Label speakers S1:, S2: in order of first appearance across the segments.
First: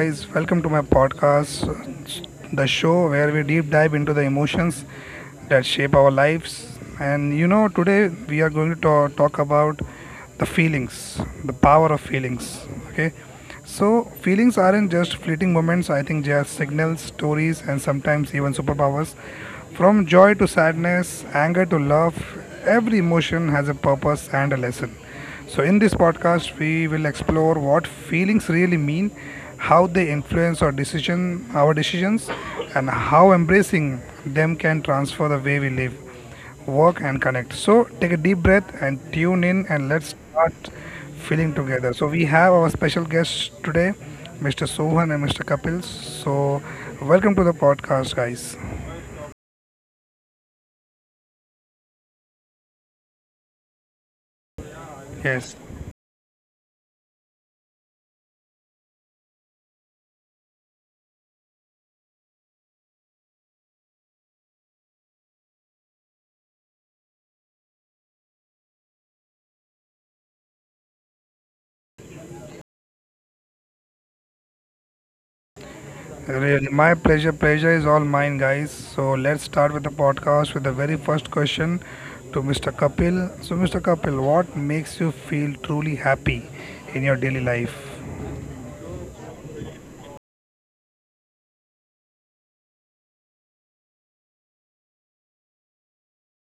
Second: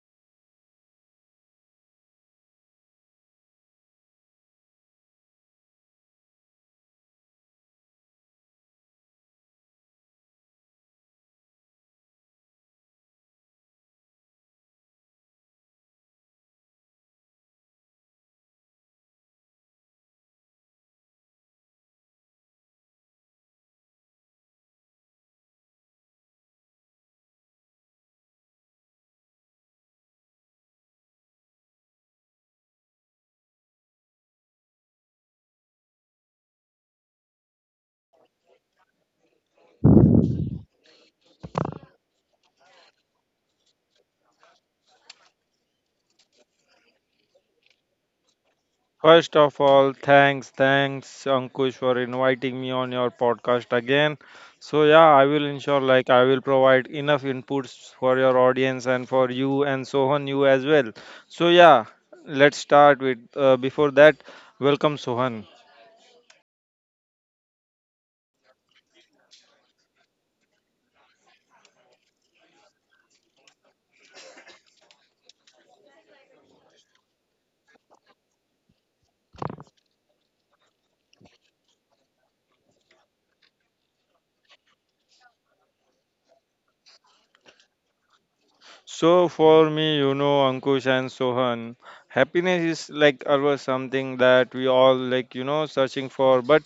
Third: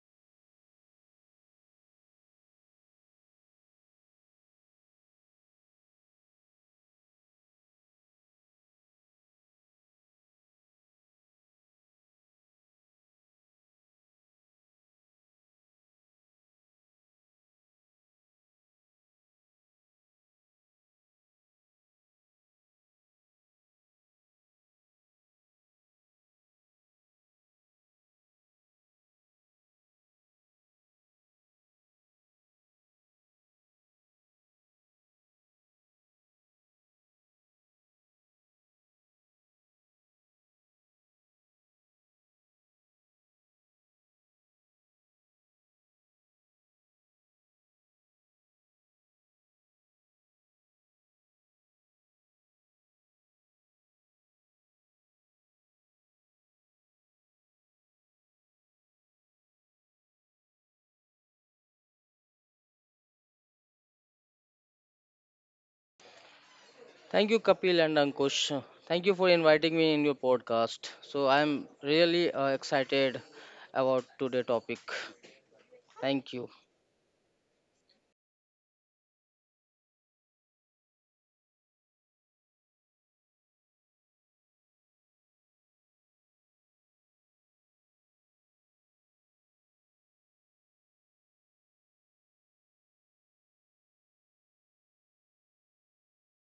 S1: guys. Welcome to my podcast, the show where we deep dive into the emotions that shape our lives. And you know, today we are going to talk about the feelings, the power of feelings. Okay, so feelings aren't just fleeting moments, I think they are signals, stories, and sometimes even superpowers. From joy to sadness, anger to love, every emotion has a purpose and a lesson. So, in this podcast, we will explore what feelings really mean, how they influence our decisions, and how embracing them can transform the way we live, work, and connect. So, take a deep breath and tune in, and let's start feeling together. So, we have our special guests today, Mr. Sohan and Mr. Kapil. So, welcome to the podcast, guys.
S2: First of all, thanks Ankush for inviting me on your podcast again. So yeah, I will
S1: Yes.
S2: ensure like I will provide enough inputs for your audience and for you and Sohan you as well. So yeah, let's start with before that, welcome Sohan.
S3: Thank you, Kapil and Ankush. Thank you for inviting me in your podcast. So I'm really excited about today topic. Thank you.
S1: Really, my pleasure. Pleasure is all mine, guys. So let's start with the podcast with the very first question to Mr. Kapil. So, Mr. Kapil, what makes you feel truly happy in your daily life?
S2: So for me, Ankush and Sohan, happiness is like always something that we all like, searching for. But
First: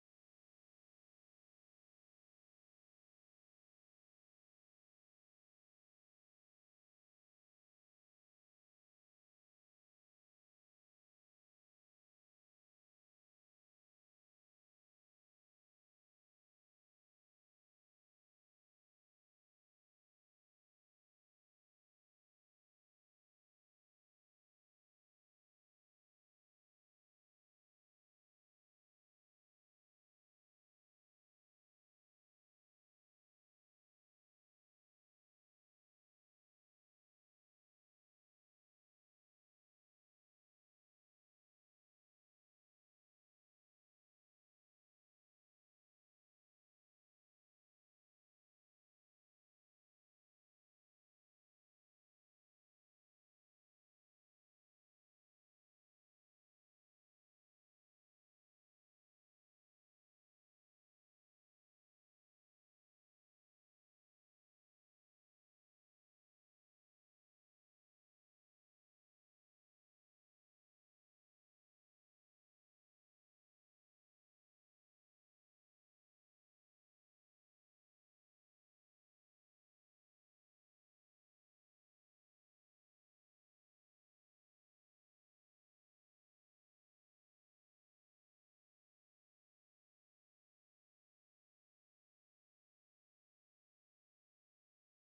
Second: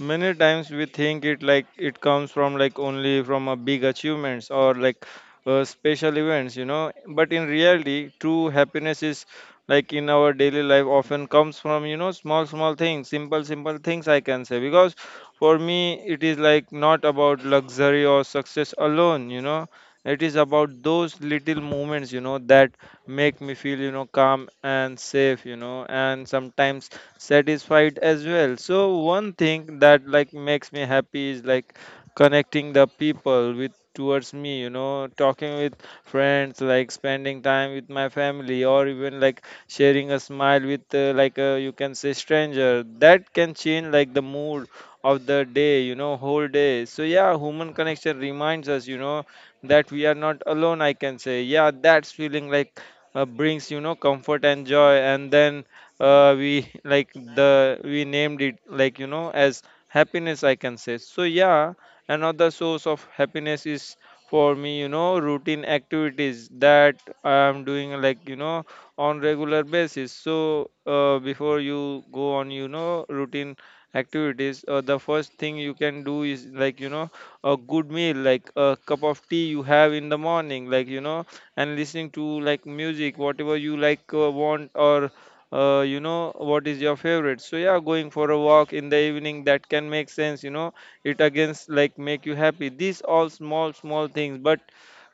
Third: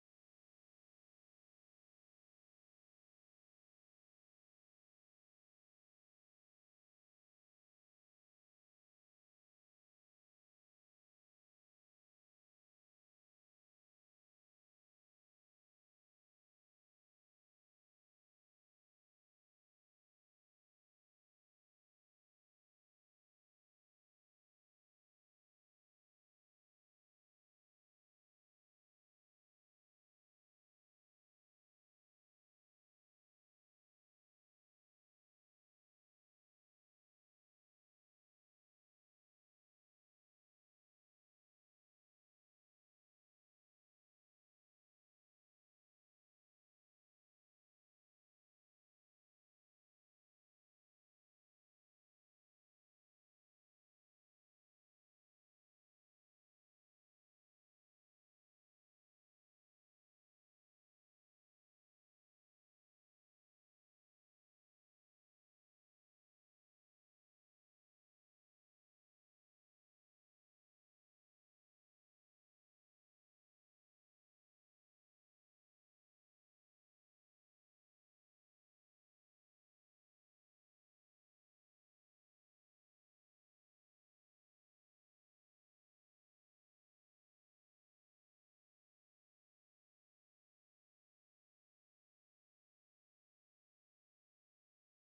S2: many times we think it like it comes from like only from a big achievements or like special events. But in reality, true happiness is like in our daily life often comes from small small things, simple simple things I can say. Because for me, it is like not about luxury or success alone, it is about those little moments, that make me feel, calm and safe, and sometimes satisfied as well. So one thing that like makes me happy is like connecting the people with towards me, talking with friends, like spending time with my family, or even like sharing a smile with like a, you can say, stranger. That can change like the mood of the day, whole day. So yeah, human connection reminds us that we are not alone, I can say. Yeah, that's feeling like brings comfort and joy. And then we like the we named it like as happiness, I can say. So yeah, another source of happiness is for me, routine activities that I'm doing, like on regular basis. So before you go on, routine activities, the first thing you can do is like a good meal, like a cup of tea you have in the morning, like and listening to like music, whatever you like, want, or what is your favorite. So yeah, going for a walk in the evening, that can make sense, it against like make you happy, these all small small things. But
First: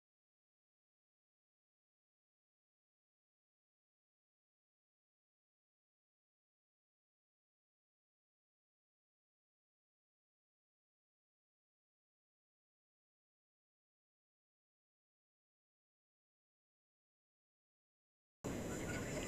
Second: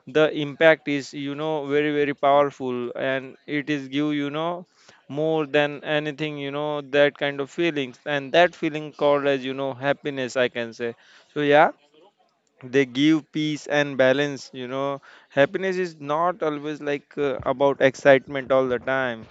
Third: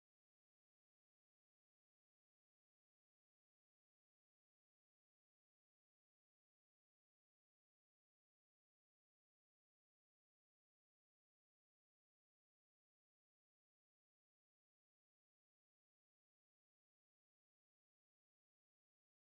S2: the impact is, very very powerful, and it is give, more than anything, that kind of feelings. And that feeling called as, happiness, I can say. So yeah, they give peace and balance. Happiness is not always like about excitement all the time.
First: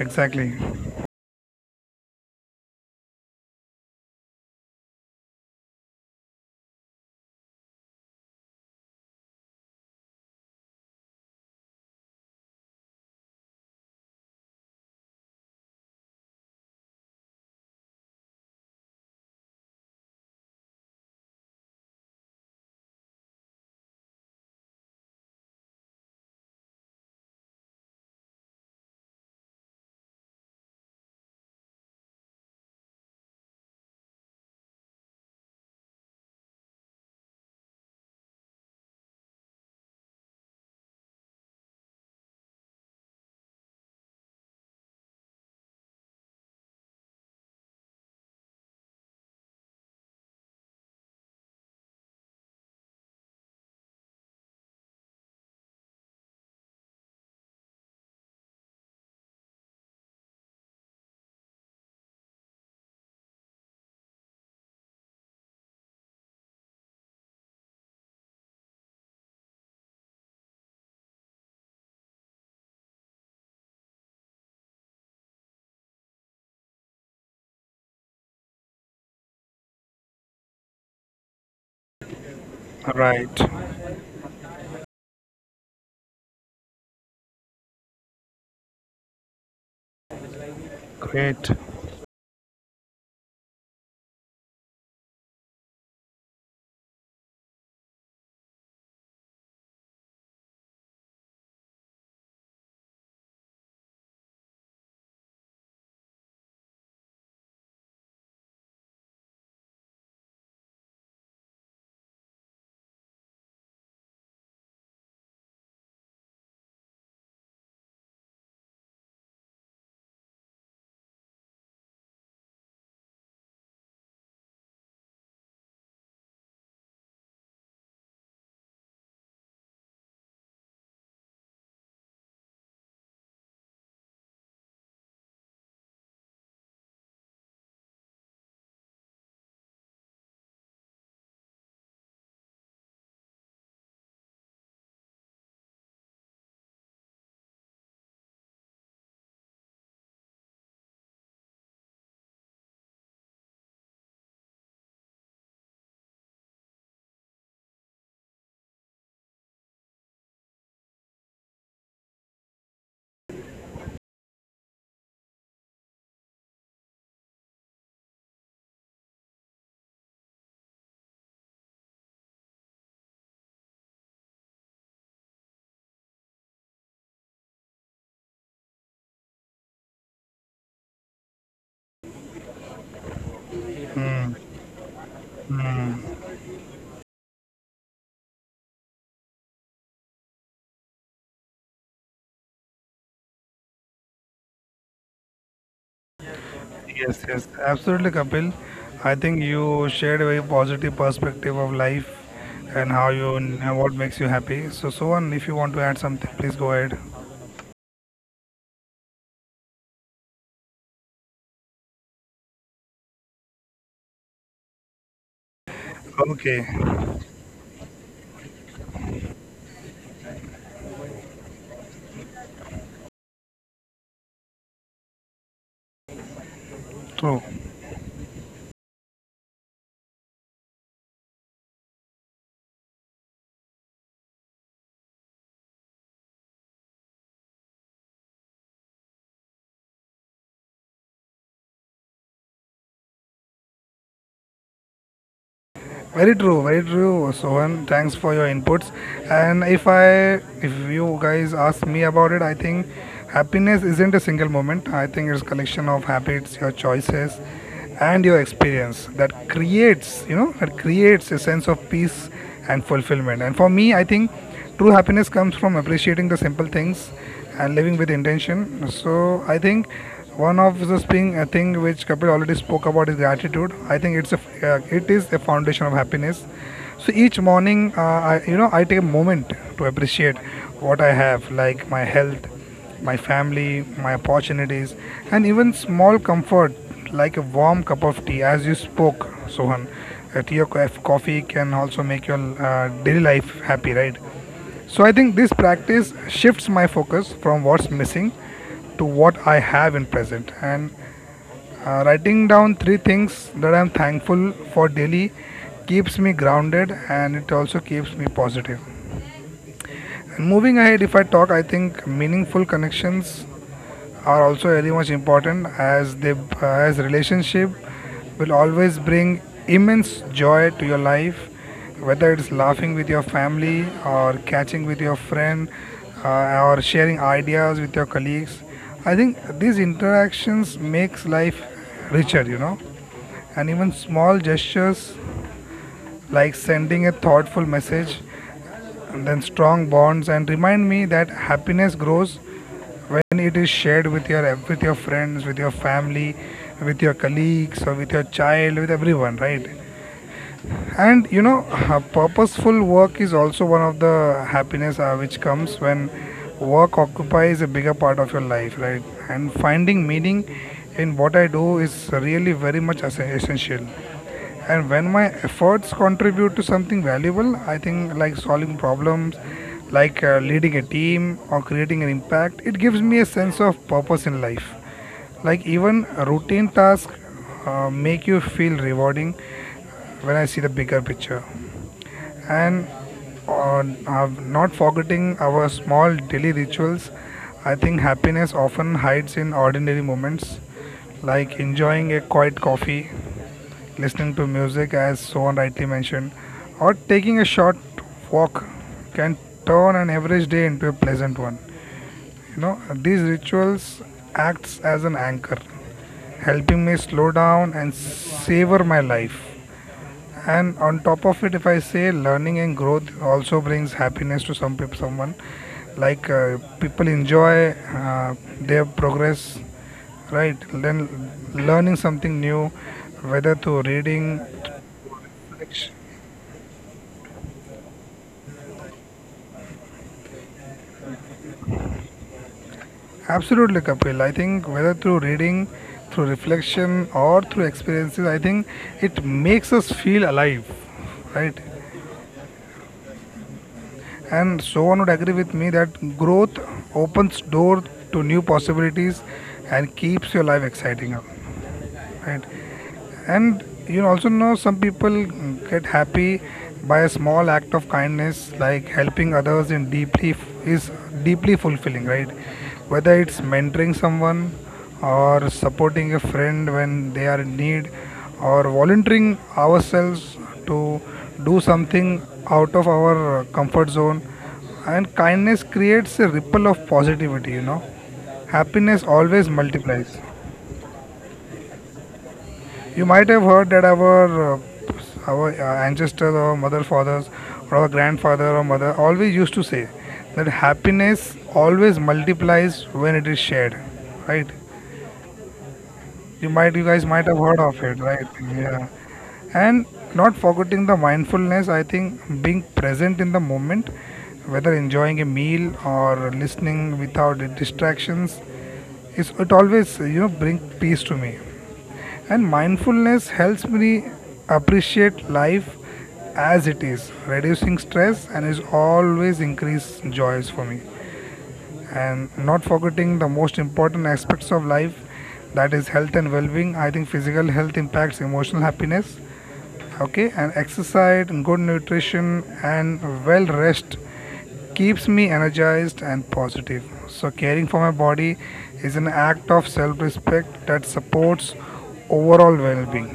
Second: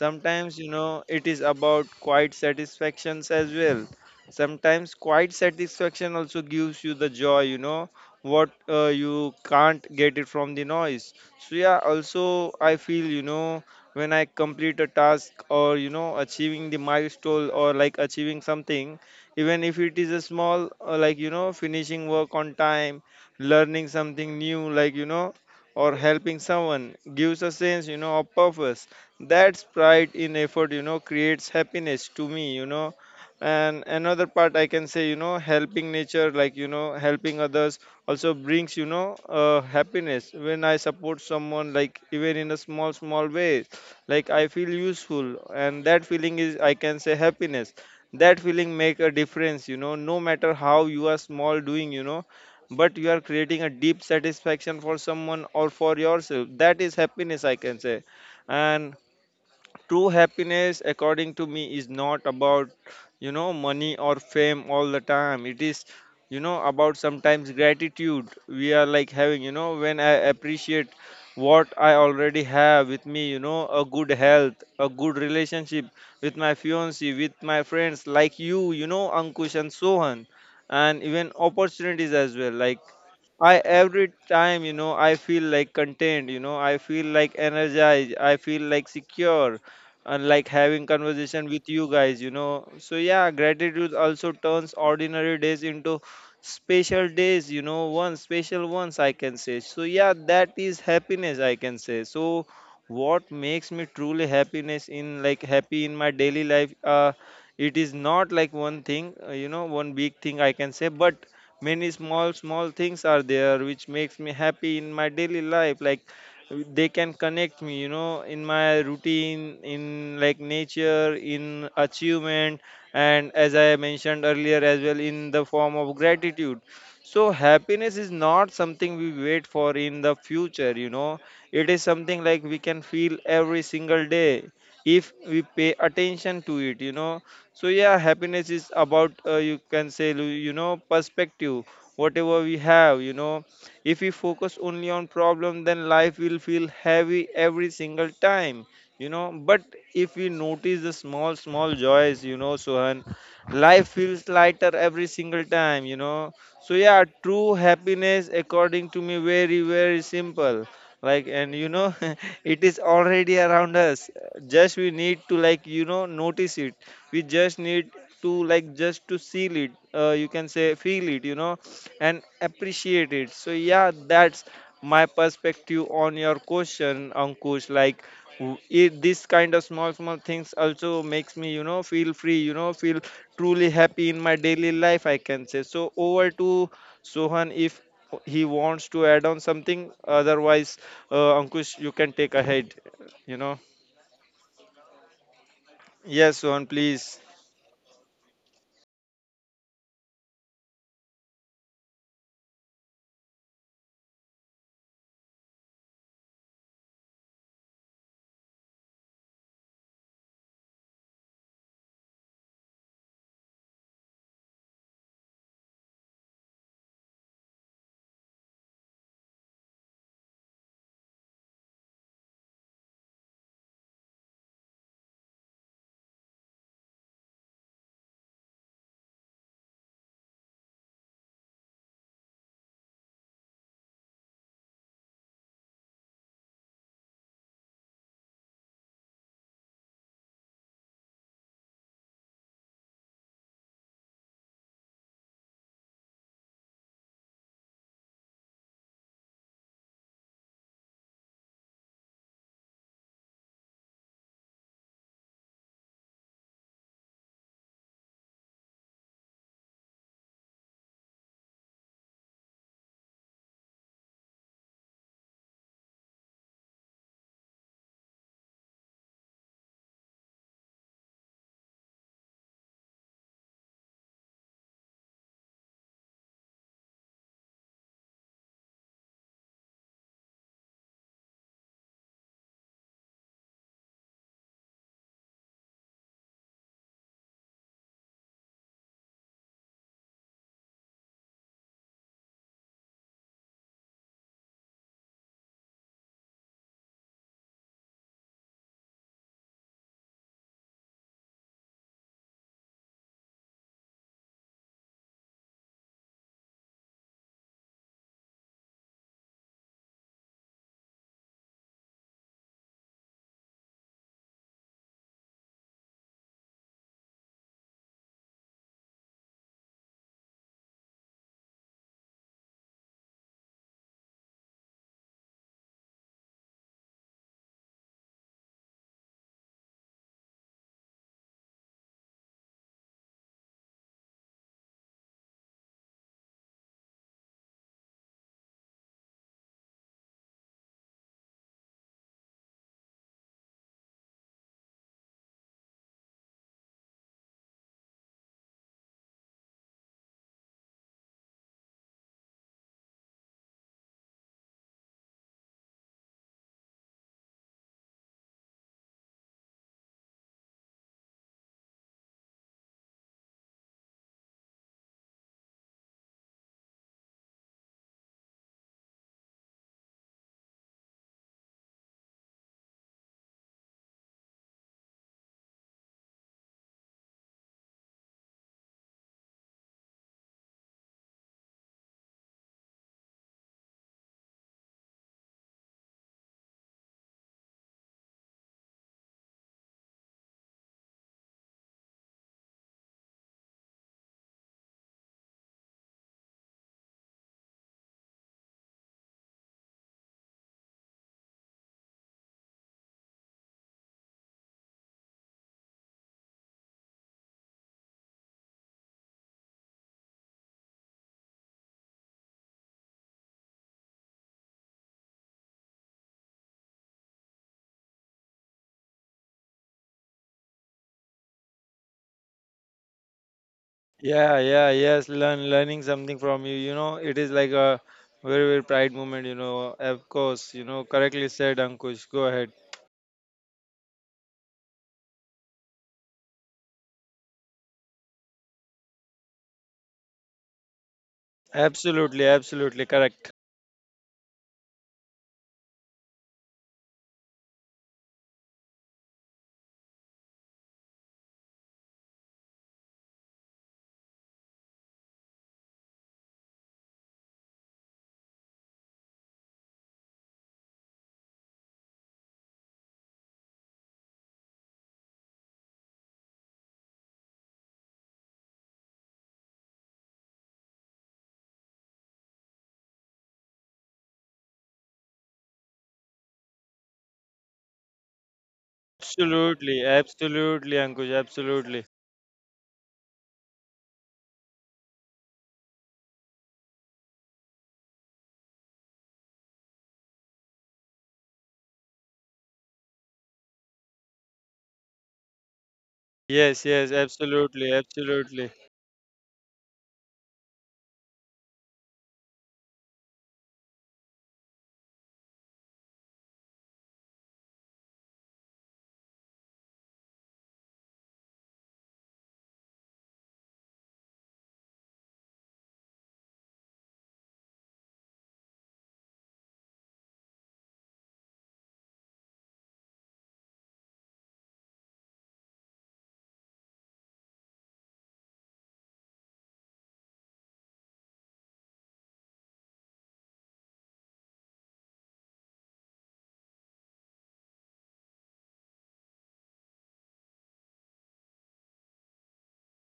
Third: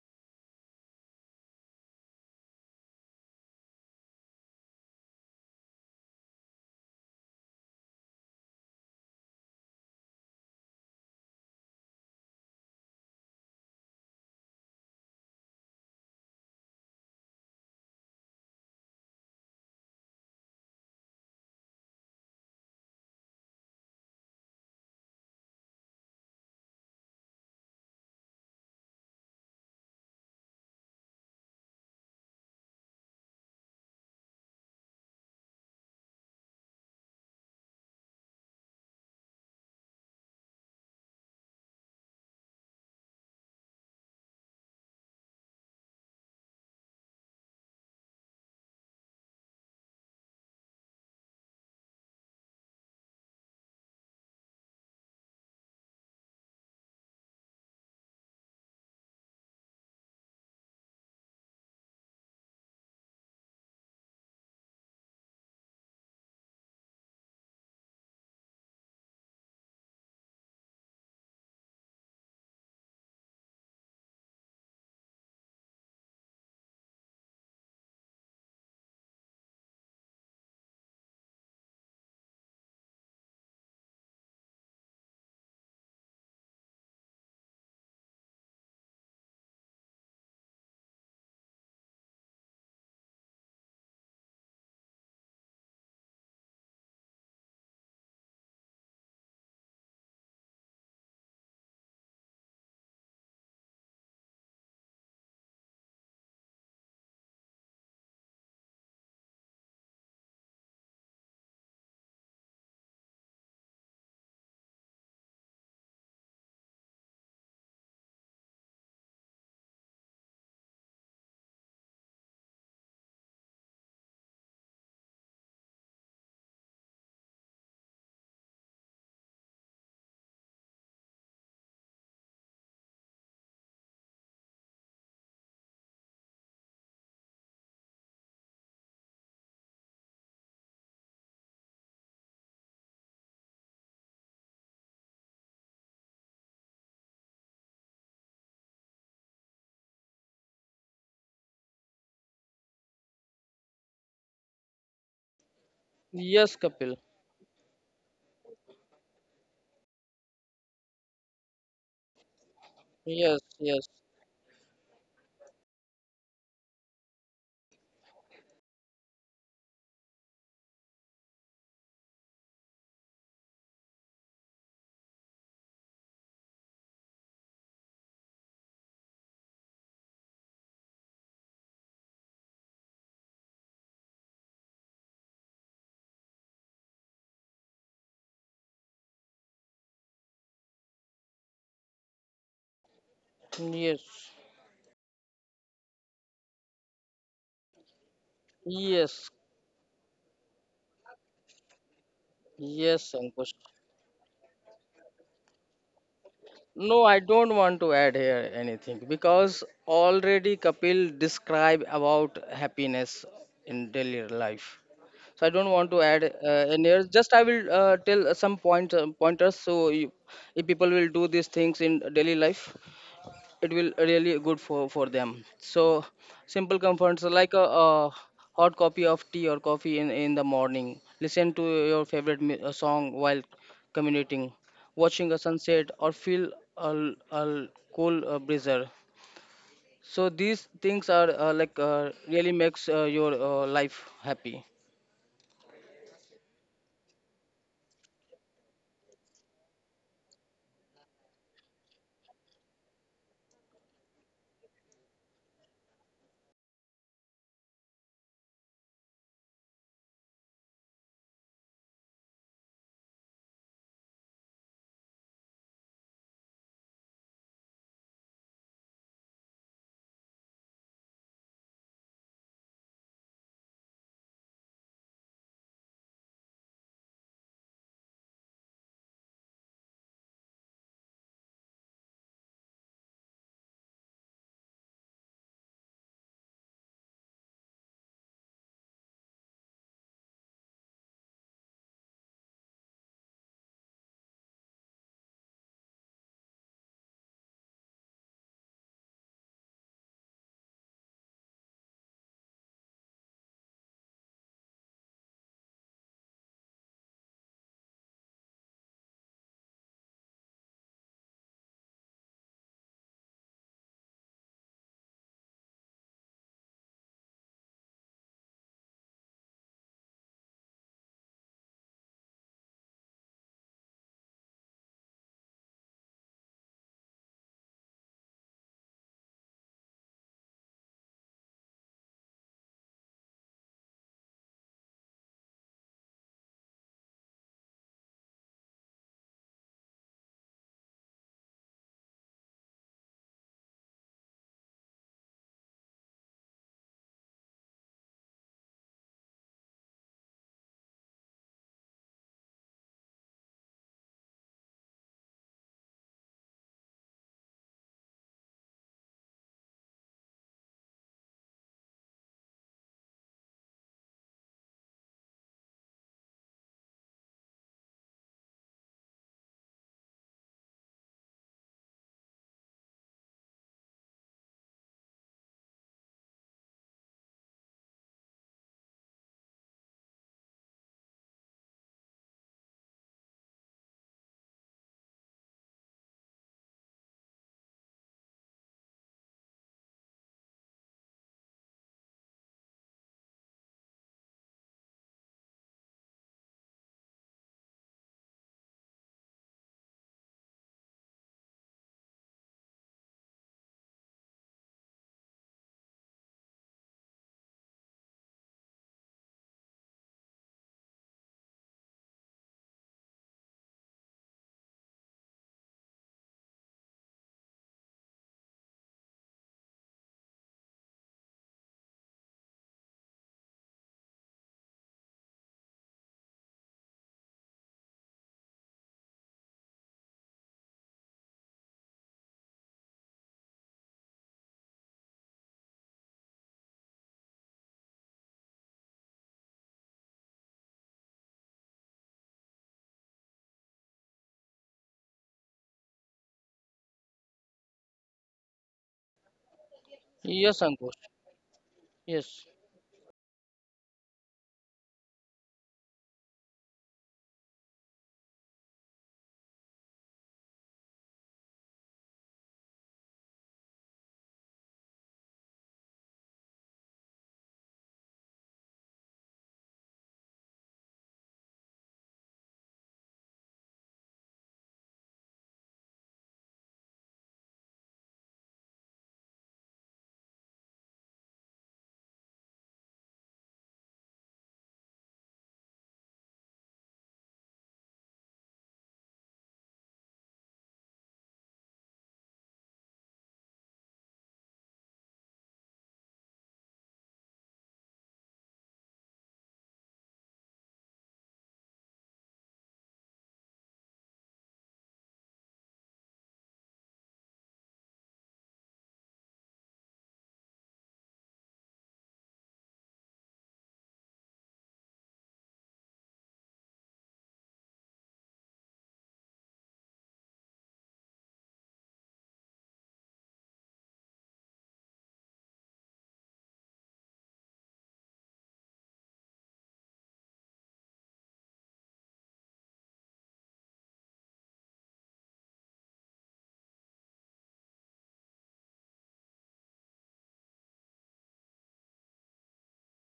S1: Exactly.
S2: it is about quiet satisfactions as well. Sometimes quiet satisfaction also gives you the joy, what you can't get it from the noise. So yeah, also I feel, when I complete a task, or, achieving the milestone, or like achieving something, even if it is a small, finishing work on time, learning something new, like, or helping someone, gives a sense, of purpose. That's pride in effort, creates happiness to me. And another part I can say, helping nature, like helping others, also brings, happiness. When I support someone, like even in a small small way, like I feel useful. And that feeling is, I can say, happiness. That feeling make a difference, no matter how you are small doing, but you are creating a deep satisfaction for someone or for yourself. That is happiness, I can say. And true happiness according to me is not about, money or fame all the time. It is, about sometimes gratitude we are like having, when I appreciate what I already have with me, a good health, a good relationship with my fiance, with my friends, like you know Ankush and Sohan, and even opportunities as well. Like
S1: Right.
S2: I every time, I feel like contained, I feel like energized, I feel like secure, and like having conversation
S1: Great.
S2: with you guys. So yeah, gratitude also turns ordinary days into special days, one special ones I can say. So yeah, that is happiness, I can say. So what makes me truly happiness in like happy in my daily life? It is not like one thing, one big thing I can say, but many small small things are there which makes me happy in my daily life, like they can connect me, in my routine, in like nature, in achievement, and as I mentioned earlier as well, in the form of gratitude. So happiness is not something we wait for in the future. It is something like we can feel every single day if we pay attention to it. So yeah, happiness is about, you can say, perspective, whatever we have. If we focus only on problem, then life will feel heavy every single time, you know but if we notice the small small joys, Sohan, life feels lighter every single time.
S3: Yes,
S2: So
S3: Kapil.
S2: yeah, true happiness according to me very very simple, like, and it is already
S3: Yes,
S2: around
S3: yes,
S2: us. Just we need to like notice it. We just need to like just to see it, you can say feel it, and appreciate it. So yeah, that's my perspective on your question, Ankush. Like this kind of small small things also makes me, feel free, feel truly happy in my daily life, I can say. So over to Sohan, if he wants to add on something. Otherwise, Ankush, you can take ahead you know
S3: yes,
S2: yes, Sohan, please.
S1: Yes, yes. Absolutely, Kapil. I
S3: yes,
S1: think you shared a very positive perspective of life and how
S3: yes,
S1: you
S3: Ankush.
S1: and what makes you happy. So, Sohan, if you want to add something, please go ahead.
S3: No, I don't want to add here anything because already Kapil described about happiness in daily life. So I don't want to add
S1: Okay.
S3: in here. Just I will tell some pointers, so you, if people will do these things in daily life, it will really good for them. So simple comforts
S1: True.
S3: like a hot copy of tea or coffee in the morning, listen to your favorite song while commuting, watching a sunset or feel a cool breezer. So these things are like really makes your life happy.
S1: Very true, very true, Sohan. Thanks for your inputs. And if you guys ask me about it, I think happiness isn't a single moment. I think it's collection of habits, your choices, and your experience that that creates a sense of peace and fulfillment. And for me, I think true happiness comes from appreciating the simple things and living with intention. So I think one of the thing, a thing which Kapil already spoke about is gratitude. I think it is a foundation of happiness. So each morning, I, you know, I take a moment to appreciate what I have, like my health, my family, my opportunities, and even small comfort like a warm cup of tea, as you spoke, Sohan. A tea or coffee can also make your daily life happy, right? So I think this practice shifts my focus from what's missing to what I have in present. And writing down three things that I'm thankful for daily keeps me grounded, and it also keeps me positive. And moving ahead, if I talk, I think meaningful connections are also very much important as they as relationship will always bring immense joy to your life, whether it's laughing with your family, or catching with your friend, or sharing ideas with your colleagues. I think these interactions makes life richer, you know, and even small gestures like sending a thoughtful message and then strong bonds and remind me that happiness grows when it is shared with your, with your friends, with your family, with your colleagues, or with your child, with everyone, right? And you know, purposeful work is also one of the happiness which comes when work occupies a bigger part of your life, right? And finding meaning in what I do is really very much essential, and when my efforts contribute to something valuable, I think, like solving problems, like leading a team or creating an impact, it gives me a sense of purpose in life. Like even routine tasks make you feel rewarding when I see the bigger picture. And not forgetting our small daily rituals, I think happiness often hides in ordinary moments, like enjoying a quiet coffee, listening to music, as Sohan rightly mentioned, or taking a short walk can turn an average day into a pleasant one. You know, these rituals acts as an anchor, helping me slow down and savor my life. And on top of it, if I say, learning and growth also brings happiness to someone, like people enjoy their progress, right? Then learning something new, whether through reading.
S2: Yeah, yeah, yes. Learning something from you. It is like a very very pride moment. Of course. Correctly said, Ankush. Go ahead.
S1: Absolutely, Kapil. I think whether through reading, through reflection, or through experiences, I think it makes us feel alive, right?
S2: Absolutely, absolutely correct.
S1: And Sohan would agree with me that growth opens doors to new possibilities and keeps your
S3: Yes,
S1: life
S3: Ankush.
S1: exciting up. Right?
S3: Yes.
S1: And you also know some people get happy by a small act of kindness, like helping others in is deeply fulfilling, right? Whether it's mentoring someone, or supporting a friend when they are in need, or volunteering ourselves to do something out of our comfort zone. And kindness creates a ripple of positivity, you know, happiness always
S2: Absolutely,
S1: multiplies.
S2: absolutely, Ankush. Absolutely.
S1: You might have heard that our ancestors, our mother, fathers, or our grandfather or mother always used to say that happiness always multiplies when it is shared, right? You
S2: Yes,
S1: might, you
S2: yes,
S1: guys might have heard
S2: absolutely,
S1: of it, right?
S2: absolutely.
S1: Yeah. And not forgetting the mindfulness, I think being present in the moment, whether enjoying a meal or listening without distractions, is, it always, you know, bring peace to me. And mindfulness helps me appreciate life as it is, reducing stress, and is always increase joys for me. And not forgetting the most important aspects of life, that is health and well-being. I think physical health impacts emotional happiness, okay, and exercise, good nutrition, and well rest keeps me energized and positive. So caring for my body is an act of self-respect that supports overall well-being,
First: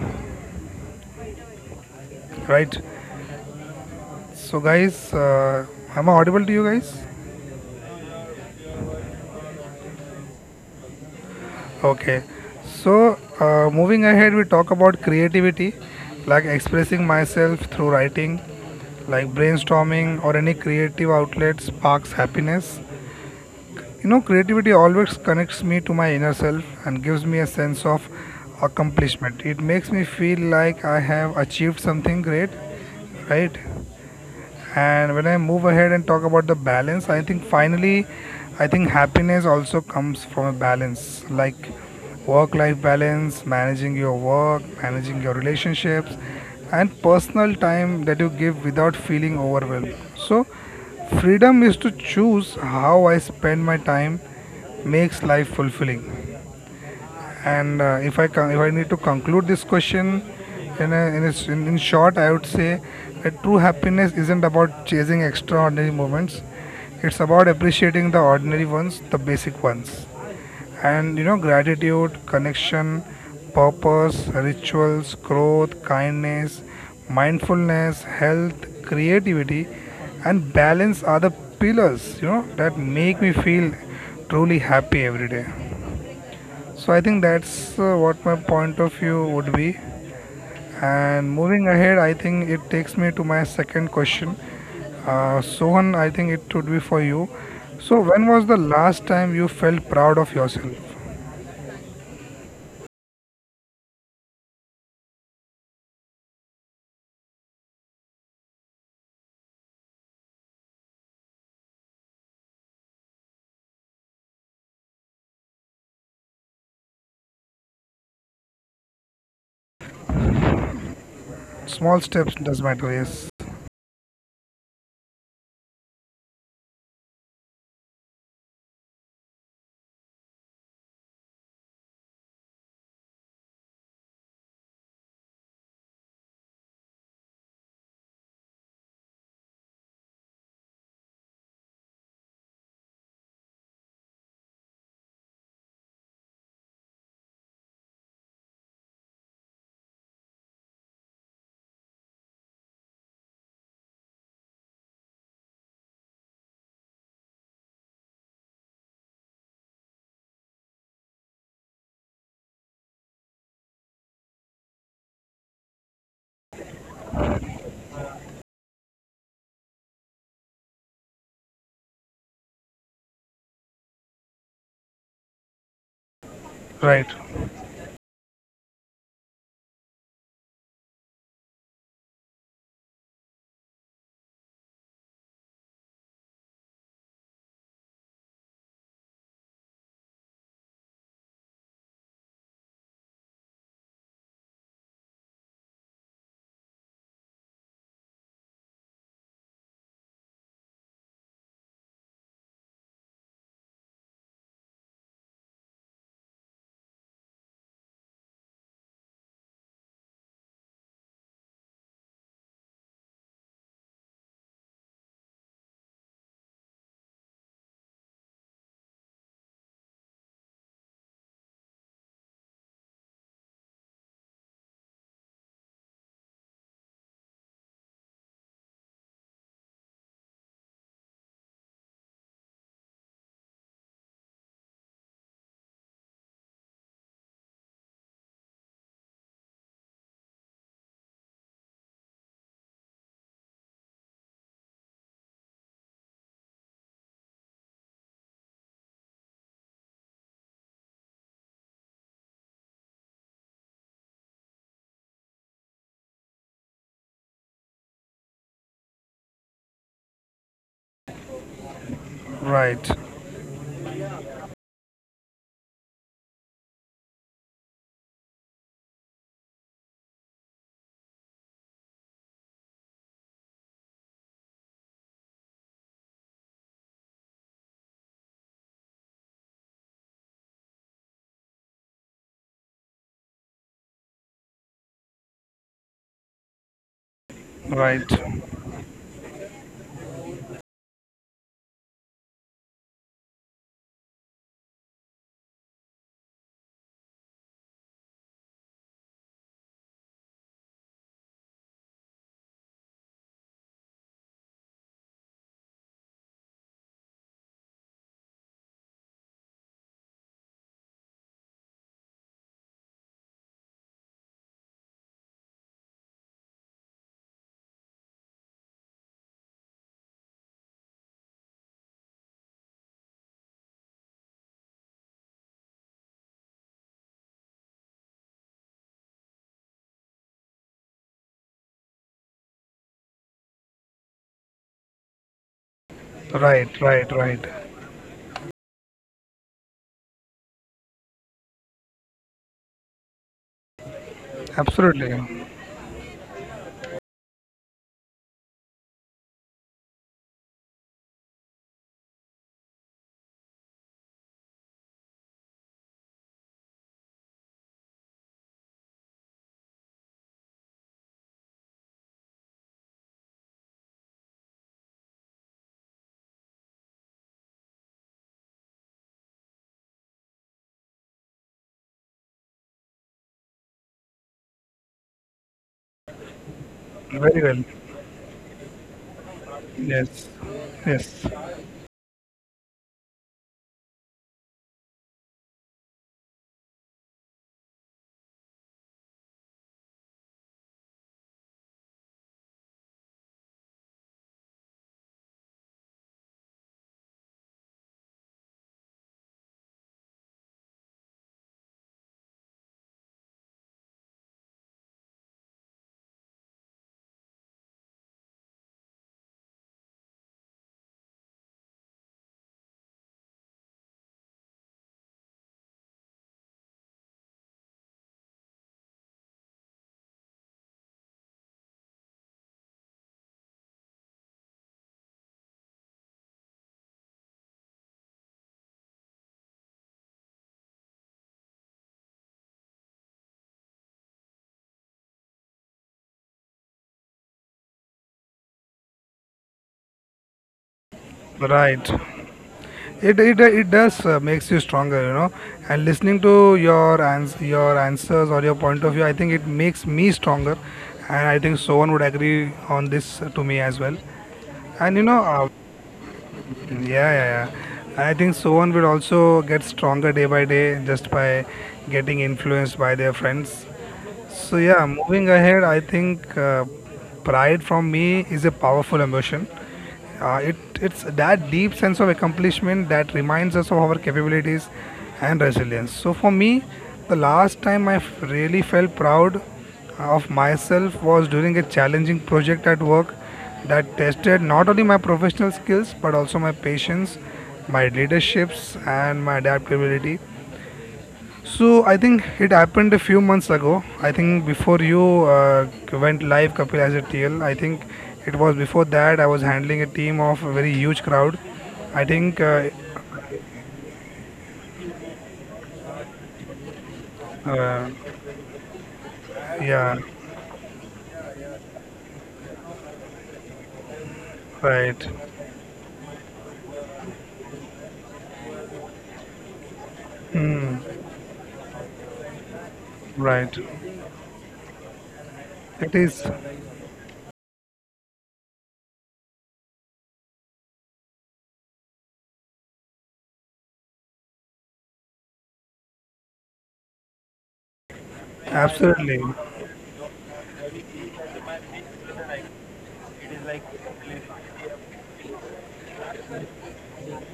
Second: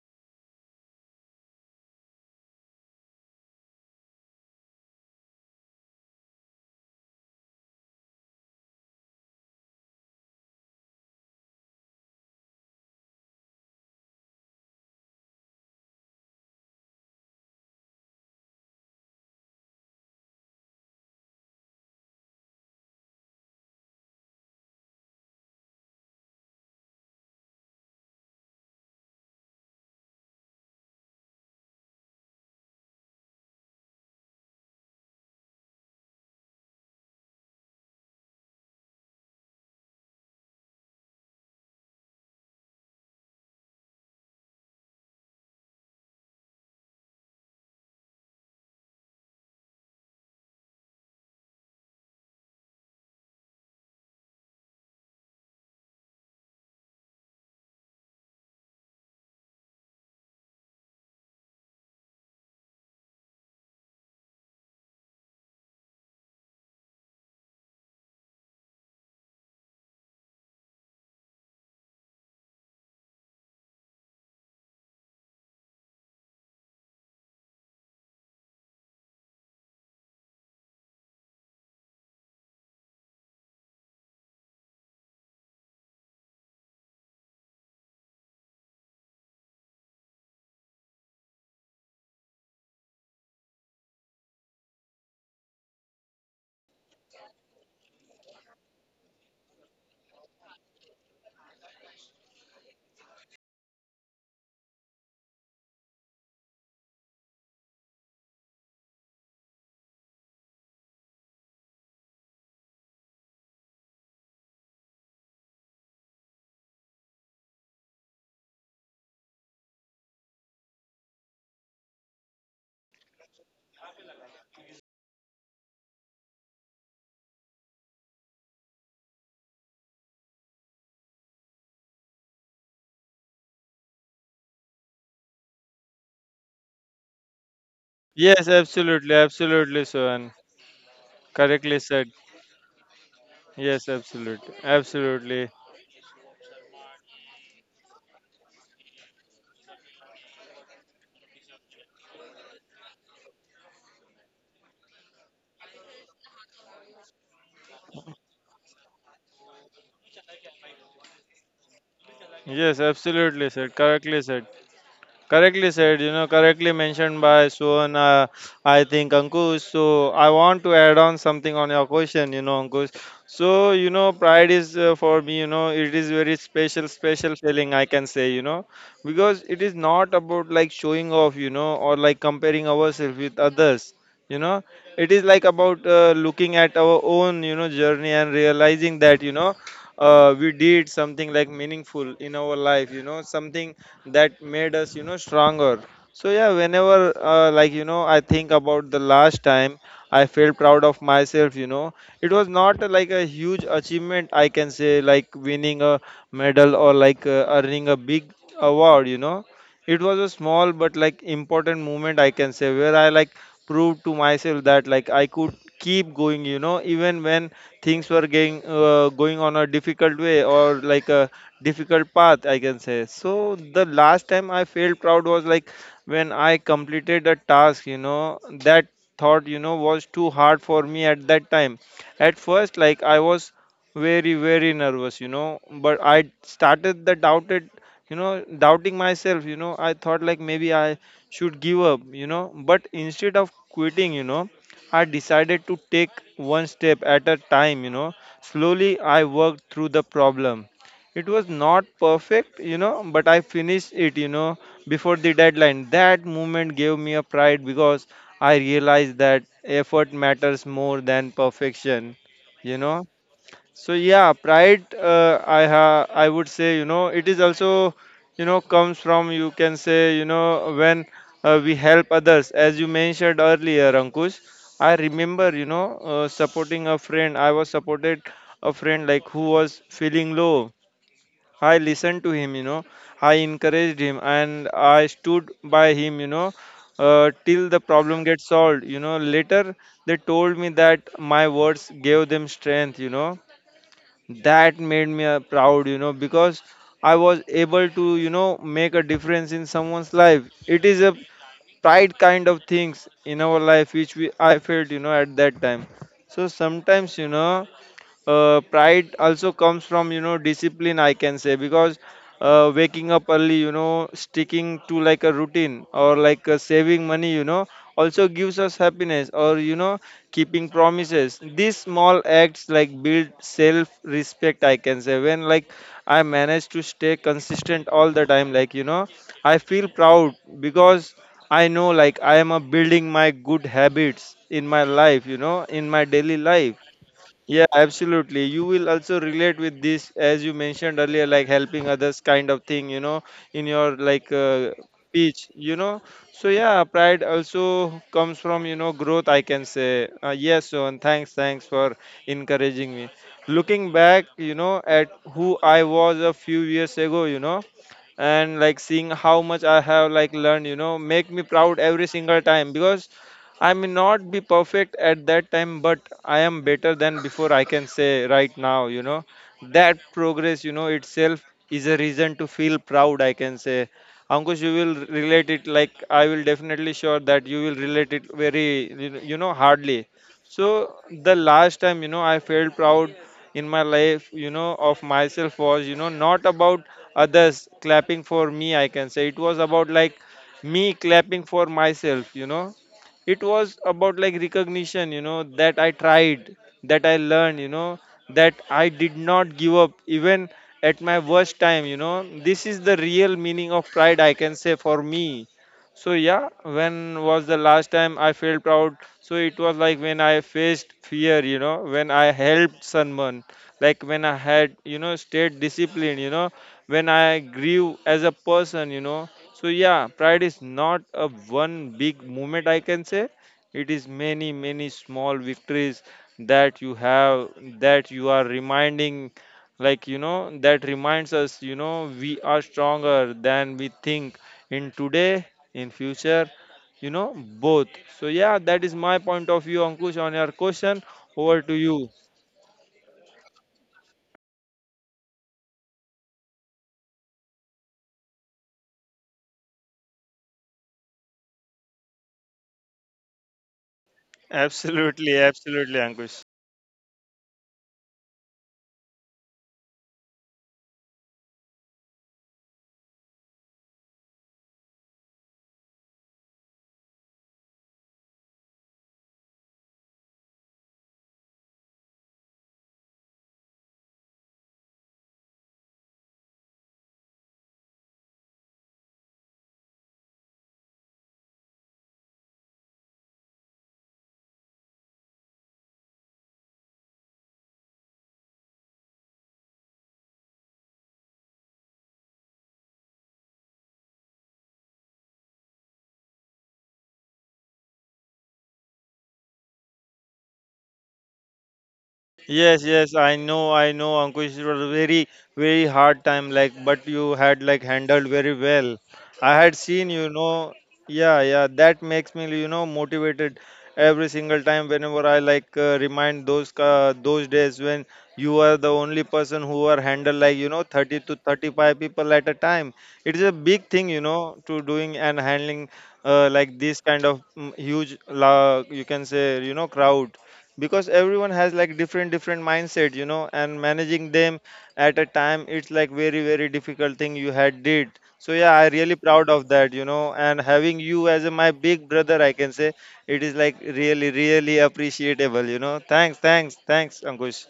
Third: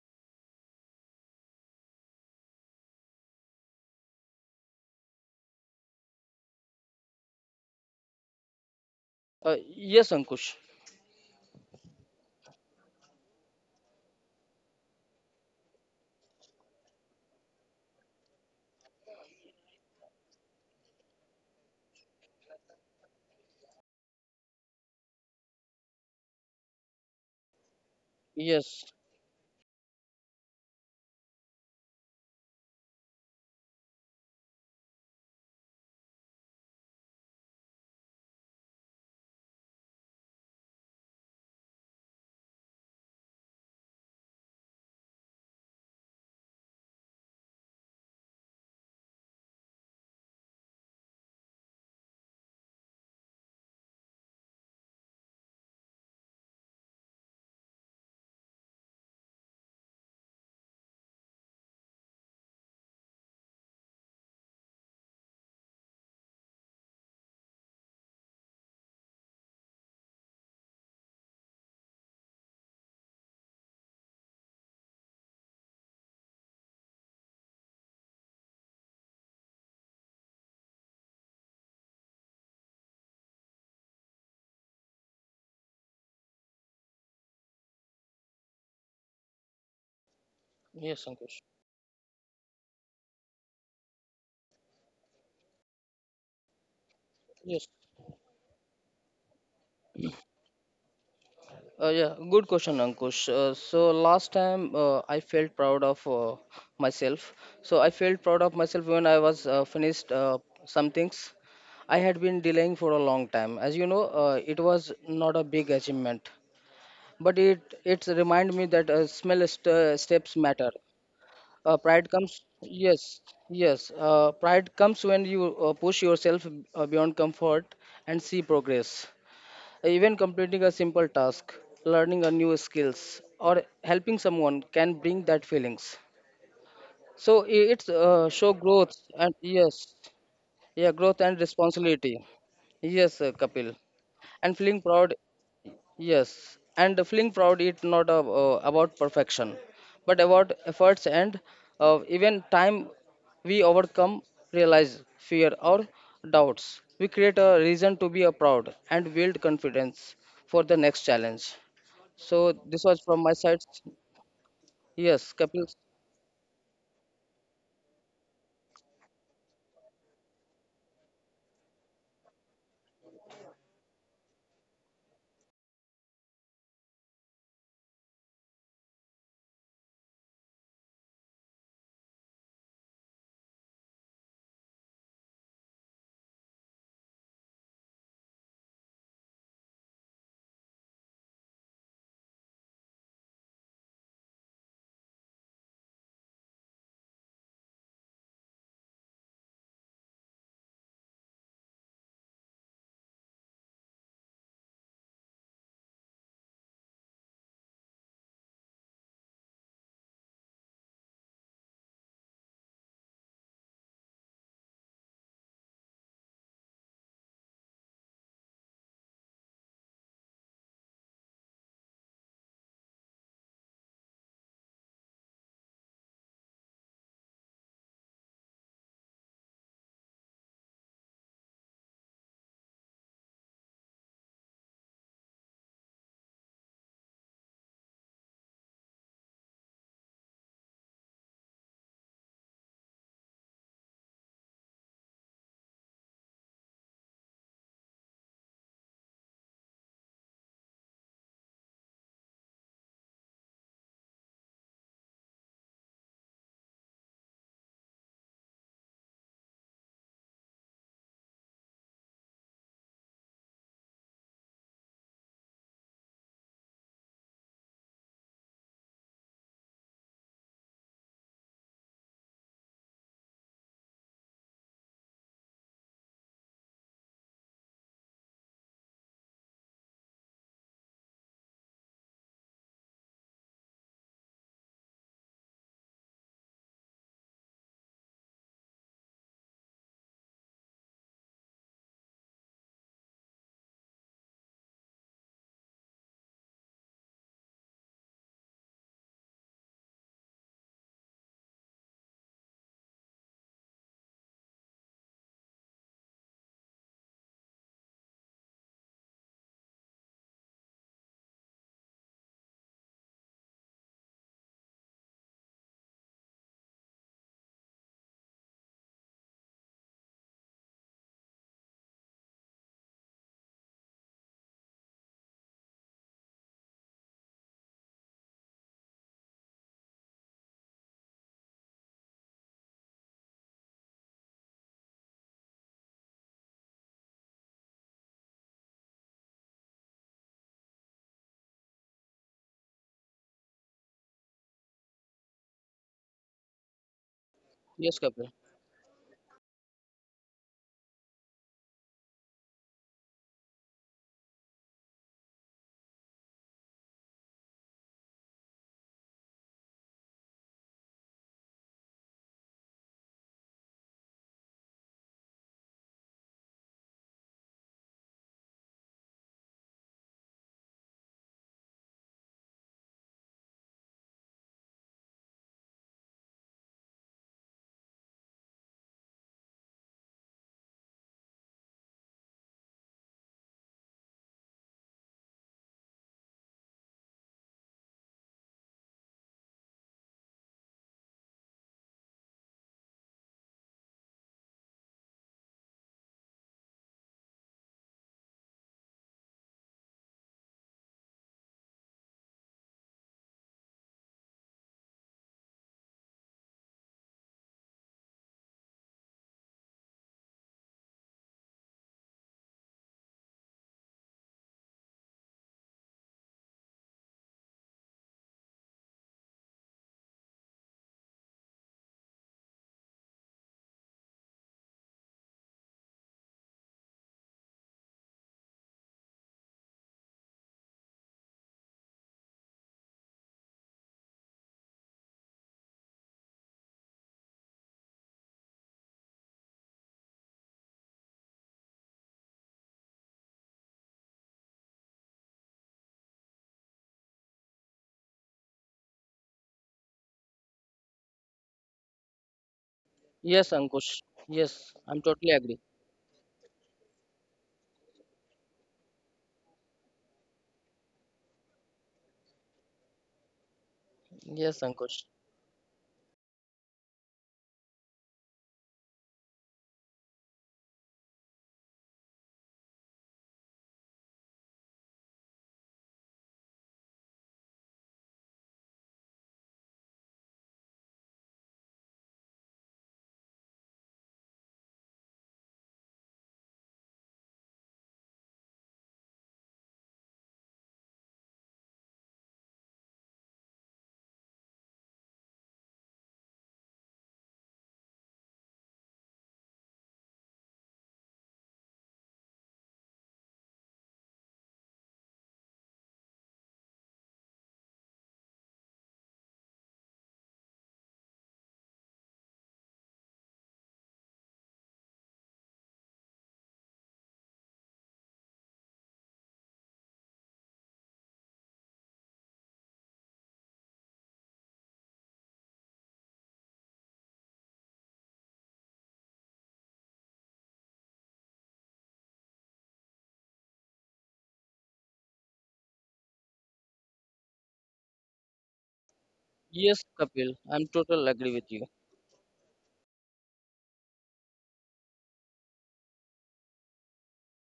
S1: right? So guys, am I audible to you guys?
S3: Yes, Ankush.
S1: Okay, so moving ahead, we talk about creativity, like expressing myself through writing, like brainstorming or any creative outlet sparks happiness. You know, creativity always connects me to my inner self and gives me a sense of
S3: Yes,
S1: accomplishment. It makes me feel like I have achieved something great, right? And when I move ahead and talk about the balance, I think finally, I think happiness also comes from a balance, like work life balance, managing your work, managing your relationships, and personal time that you give without feeling overwhelmed. So freedom is to choose how I spend my time makes life fulfilling. And if I need to conclude this question in, a s in short, I would say that true happiness isn't about chasing extraordinary moments. It's about appreciating the ordinary ones, the basic ones, and you know, gratitude, connection, purpose, rituals, growth, kindness, mindfulness, health, creativity, and balance are the pillars, you know, that make me feel truly happy every day. So I think that's what my point of view would be.
S3: yes,
S1: And
S3: Ankush.
S1: moving ahead, I think it takes me to my second question. Sohan, I think it would be for you.
S3: Yes.
S1: So when was the last time you felt proud of yourself?
S3: Yeah, good question, Ankush. So last time I felt proud of myself. So I felt proud of myself when I was finished some things I had been delaying for a long time. As you know, it was not a big achievement, but it's remind me that small steps matter. uh,
S1: Small
S3: pride comes
S1: steps does matter.
S3: yes
S1: Yes.
S3: yes uh, pride comes when you push yourself beyond comfort and see progress. Even completing a simple task, learning a new skills, or helping someone can bring that feelings. So I- it's
S2: Yes,
S3: show growth
S2: absolutely,
S3: and, yes,
S2: absolutely, Sohan.
S3: yeah, growth and
S2: Correctly said.
S3: responsibility. Yes. Kapil,
S2: Yes, absolutely,
S3: and feeling proud.
S2: absolutely.
S3: Yes, and feeling proud is not about perfection, but about efforts, and even time we overcome, realize fear or doubts. We create a reason to be a proud and build confidence for the next challenge. So
S2: Yes,
S3: this was from my
S2: absolutely
S3: side.
S2: said. Correctly said.
S3: Yes,
S2: Correctly
S3: Kapil.
S2: said, correctly mentioned by Suhan, I think, Ankush. So I want to add on something on your question, Ankush. So, pride is, for me, it is very special,
S1: Right.
S2: special feeling, I can say, because it is not about like showing off, or like comparing ourselves with others, you know, it is like about, looking at our own, journey and realizing that, we did something like meaningful in our life, something that made us, stronger. So yeah, whenever, like, I think about the last time I felt proud of myself, it was not, like a huge achievement, I can say, like winning a medal, or like, earning a big award. It was a small but like important moment, I can say, where I like proved to myself that like I could keep going, even when things were getting, going on a difficult way, or like a difficult path, I can say. So the last time I felt proud was like when I completed a task, that thought, was too hard for me at that time. At first, like, I was very very nervous. But I started the doubted, doubting myself, I thought like maybe I should give up. But instead of quitting, I decided to take one step at a time. Slowly, I worked through the problem. It was not perfect, but I finished it, before the deadline. That moment gave me a pride, because I realized that effort matters more than perfection you know
S1: Right.
S2: so yeah, pride. I ha. I would say, it is also, comes from, you can say, when, we help others as you mentioned earlier, Ankush. I remember, supporting a friend. I was supported a friend like who was feeling low. I listened to him. I encouraged him and I stood by him, till the
S1: Right.
S2: problem gets solved. Later they told me that my words gave them strength. That made me proud because I was able to make a difference in someone's life. It is a pride kind of things in our life which we I felt at that time. So sometimes, pride also comes from discipline, I can say, because waking up early, sticking to like a routine, or like saving money, also gives us happiness, or keeping promises. These small acts like build self respect, I can say. When like I manage to stay consistent all the time, like, I feel proud because I know like I am building my good habits in my life, in my daily
S1: Right.
S2: life.
S1: Right. Right.
S2: Yeah, absolutely. You will also relate with this, as you mentioned earlier, like helping others kind of thing, in your like
S1: Absolutely.
S2: speech. So yeah, pride also
S3: Yes,
S2: comes
S3: Kapil.
S2: from growth, I can say. Yes, so and thanks for encouraging me. Looking back, at who I was a few years ago, and like seeing how much I have like learned, make me proud every single time because I may not be perfect at that time, but I am better than before. I can say right now, that progress itself is a reason to feel proud. I can say, Ankush, you will relate it like I will definitely sure
S1: Very
S2: that
S1: well.
S2: you will relate it very hardly.
S1: Yes.
S2: So
S1: Yes.
S2: the last time, I felt proud in my life, of myself was not about others clapping for me. I can say it was about like me clapping for myself. It was about like recognition, that I tried that I learned, that I did not give up even at my worst time. This is the real meaning of pride, I can say, for me. So yeah, when was the last time I felt proud? So it was like when I faced fear, when I helped someone, like when I had stayed disciplined, when I grew as a person. So yeah, pride is not a one big movement, I can say. It is many many small victories that you have, that you are reminding, like, that reminds us we are stronger than we think in today, in future you know both. So yeah, that is my point of view, Ankush, on your question. Over
S1: Right.
S2: to you.
S1: It does makes you stronger, you know. And listening to your your answers or your point of view, I think it makes me stronger, and I think Sohan would agree on this to
S3: Yes,
S1: me as well.
S3: Ankush. Yes,
S1: And you
S3: I'm
S1: know,
S3: totally
S2: Absolutely,
S3: agree.
S2: absolutely, Ankush.
S1: yeah, yeah, yeah. I think Sohan will also get stronger day by day just by getting influenced by their friends. So
S3: Yes,
S1: yeah,
S3: Ankush.
S1: moving ahead, I think pride from me is a powerful emotion. Uh, it it's that deep sense of accomplishment that reminds us of our capabilities and resilience. So for me, the last time I really felt proud of myself was during a challenging project at work that tested not only my professional skills but also my patience, my leaderships, and my adaptability. So I think it happened a few months ago. I think before you went live, Kapil, as a TL. I think it was before that I was handling a team of a very huge crowd. I think,
S2: Yes, yes, I know, Ankush. It was a very, very hard time, like, but you had like
S1: uh,
S2: handled very well. I had seen,
S1: yeah,
S2: you know, yeah, yeah. That makes me motivated every single time whenever I
S1: right,
S2: like remind those days when you are the only person who are handled like 30 to 35 people at a time. It is a
S1: right.
S2: big thing, to doing and handling
S1: It is
S2: like this kind of huge, la, you can say, crowd, because everyone has like different different mindset, and managing them at a time, it's like very very difficult thing you had did. So yeah, I really proud
S1: absolutely.
S2: of that
S3: Yes,
S2: you know
S3: Kapil.
S2: and
S3: I'm
S2: having
S3: totally
S2: you as
S3: agree
S2: a,
S3: with
S2: my
S3: you.
S2: big brother, I can say. It is like really really appreciable. Thanks, thanks, thanks, Ankush.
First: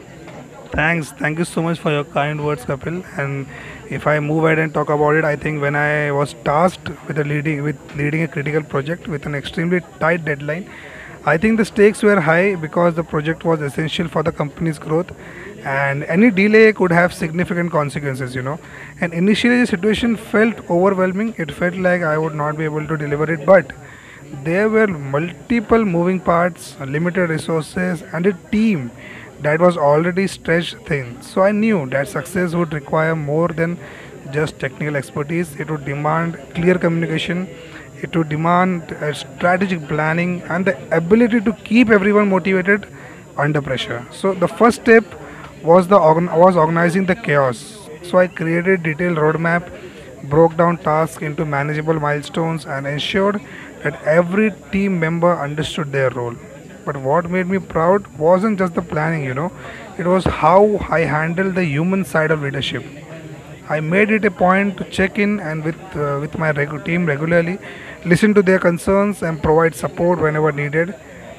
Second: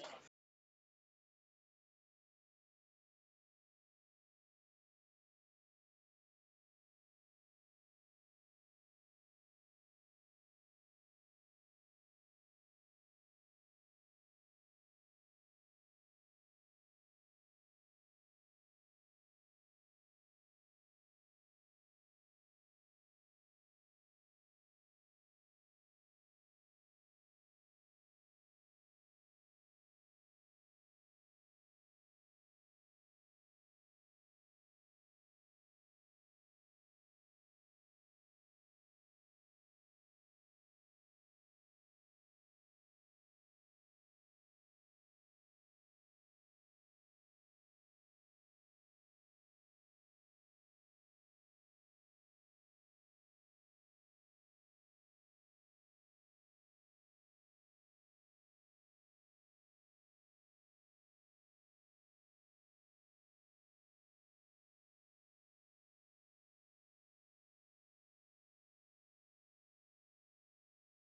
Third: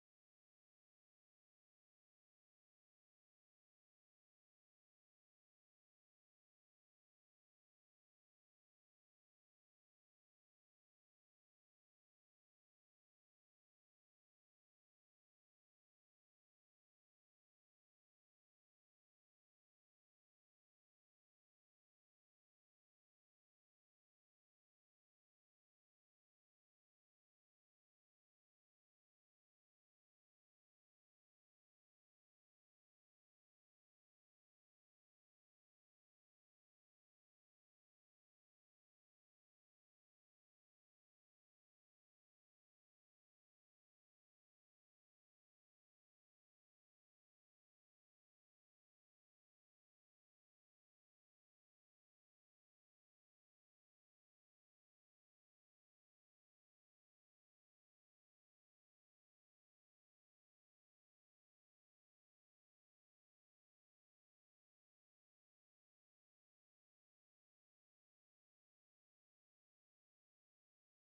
S1: Thanks. Thank you so much for your kind words, Kapil. And if I move ahead and talk about it, I think when I was tasked with a leading with leading a critical project with an extremely tight deadline, I think the stakes were high because the project was essential for the company's growth, and any delay could have significant consequences. You know, and initially the situation felt overwhelming. It felt like I would not be able to deliver it, but there were multiple moving parts, limited resources, and a team that was already stretched thin. So I knew that success would require more than just technical expertise. It would demand clear communication, it would demand strategic planning, and the ability to keep everyone motivated under pressure. So the first step was the organ- was organizing the chaos. So I created detailed roadmap, broke down tasks into manageable milestones, and ensured that every team member understood their role. But what made me proud wasn't just the planning, you know, it was how I handled the human side of leadership. I made it a point to check in and with my regu- team regularly, listen to their concerns and provide support whenever needed.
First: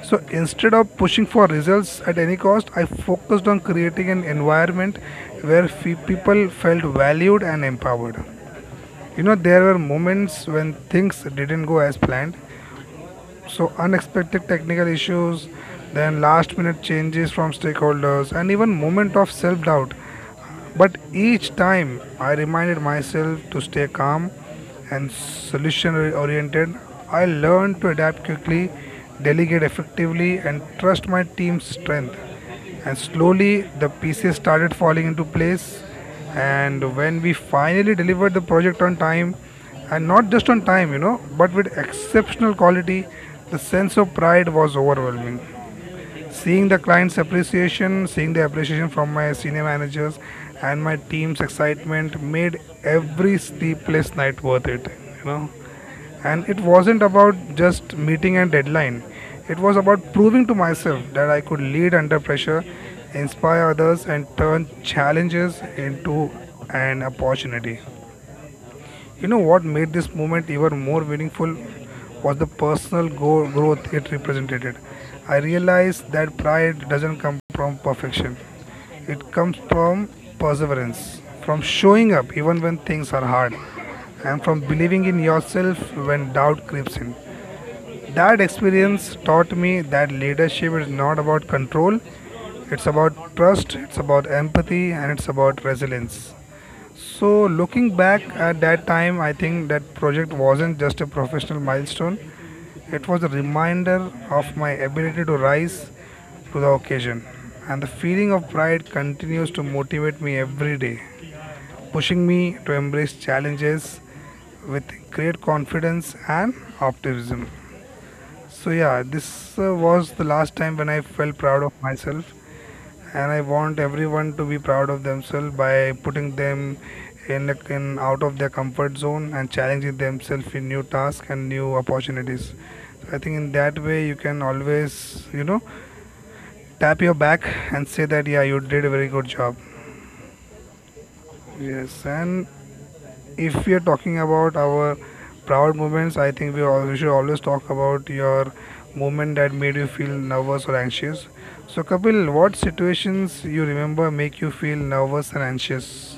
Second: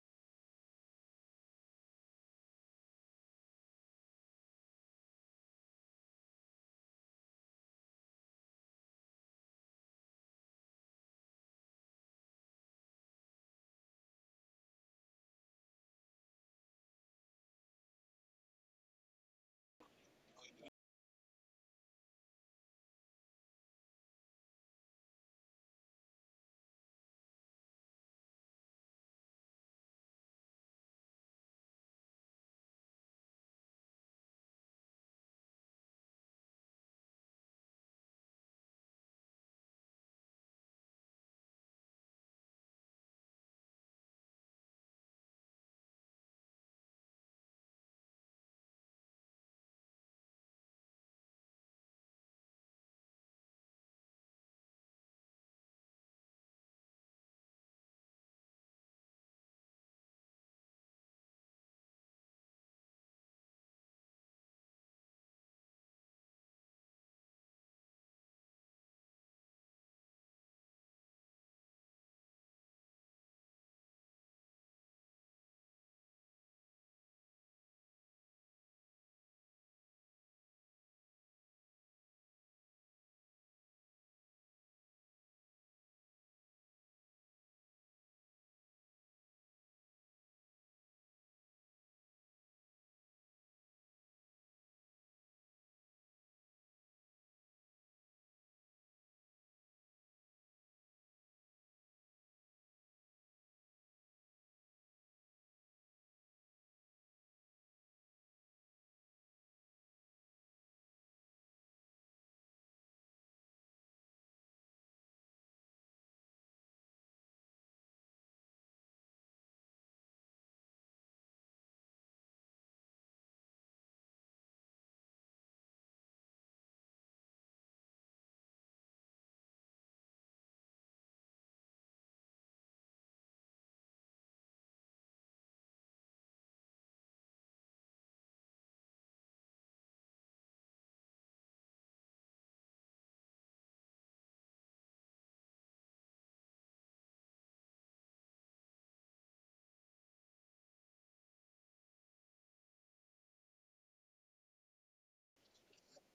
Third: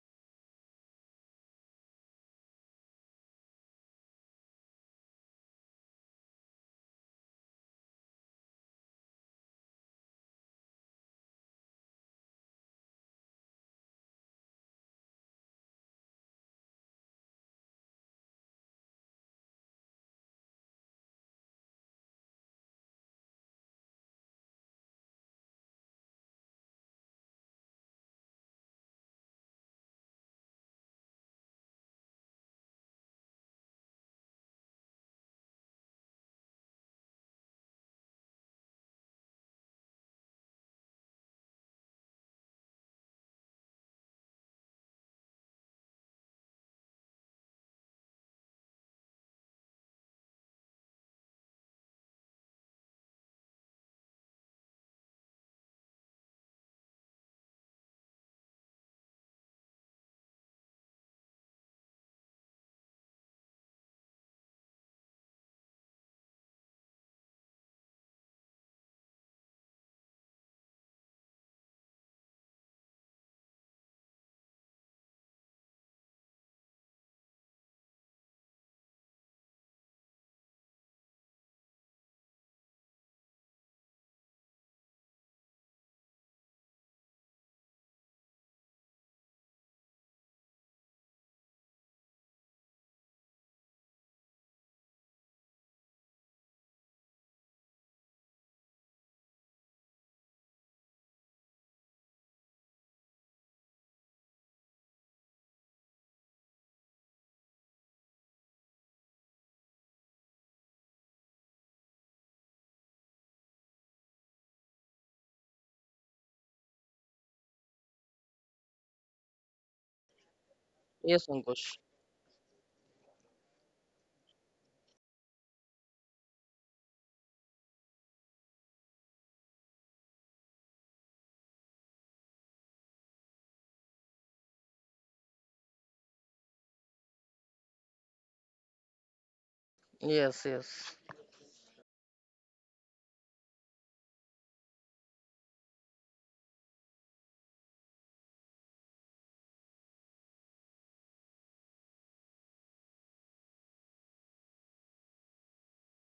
S1: So instead of pushing for results at any cost, I focused on creating an environment where people felt valued and empowered. You know, there were moments when things didn't go as planned, so, unexpected technical issues, then last minute changes from stakeholders, and even moment of self doubt. But each time I reminded myself to stay calm and solution oriented, I learned to adapt quickly, delegate effectively, and trust my team's strength, and slowly the pieces started falling into place. And when we finally delivered the project on time, and not just on time, but with exceptional quality, the sense of pride was overwhelming. Seeing the client's appreciation, seeing the appreciation from my senior managers and my team's excitement made every sleepless night worth it, you know. And it wasn't about just meeting a deadline. It was about proving to myself that I could lead under pressure, inspire others and turn challenges into an opportunity. You know what made this moment even more meaningful was the personal growth it represented. I realized that pride doesn't come from perfection, it comes from perseverance, from showing up even when things are hard, and from believing in yourself when doubt creeps in. That experience taught me that leadership is not about control, it's about trust, it's about empathy, and it's about resilience. So, looking back at that time, I think that project wasn't just a professional milestone, it was a reminder of my ability to rise to the occasion. And the feeling of pride continues to motivate me every day, pushing me to embrace challenges with great confidence and optimism. So, yeah, this was the last time when I
S3: Yes,
S1: felt proud of
S3: Ankush.
S1: myself. And I want everyone to be proud of themselves by putting them in out of their comfort zone and challenging themselves in new tasks and new opportunities. I think in that way you can always, you know, tap your back and say that yeah, you did a very good job.
S3: Yes, yes.
S1: Yes, and if we are talking about our proud moments, I think we should always talk about your moment that made you feel nervous or anxious. So Kapil, what situations you remember make you feel nervous and anxious?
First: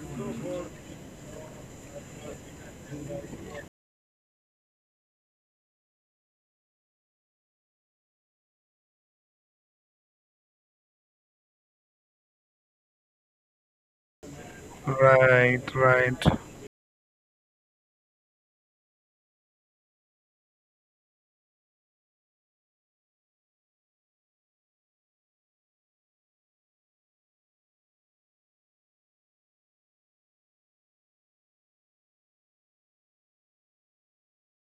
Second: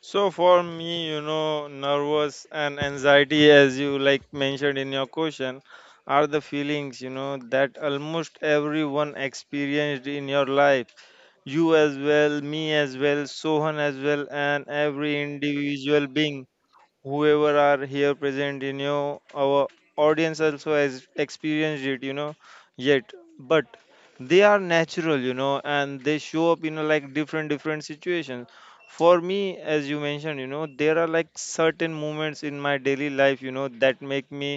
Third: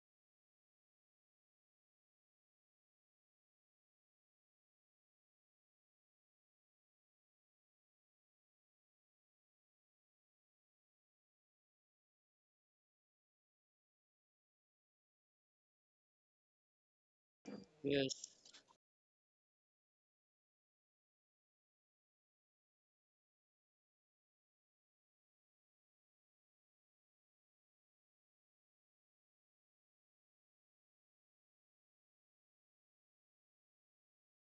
S2: So for me, nervous and anxiety, as you like mentioned in your question, are the feelings that almost everyone experienced in your life. You as well, me as well, Sohan as well, and every
S1: Right,
S2: individual
S1: right.
S2: being whoever are here
S3: Yes.
S2: present in your our audience also has experienced it, yet, but they are natural, and they show up in a, like different different situations. For me, as you mentioned, there are like certain moments in my daily life that make me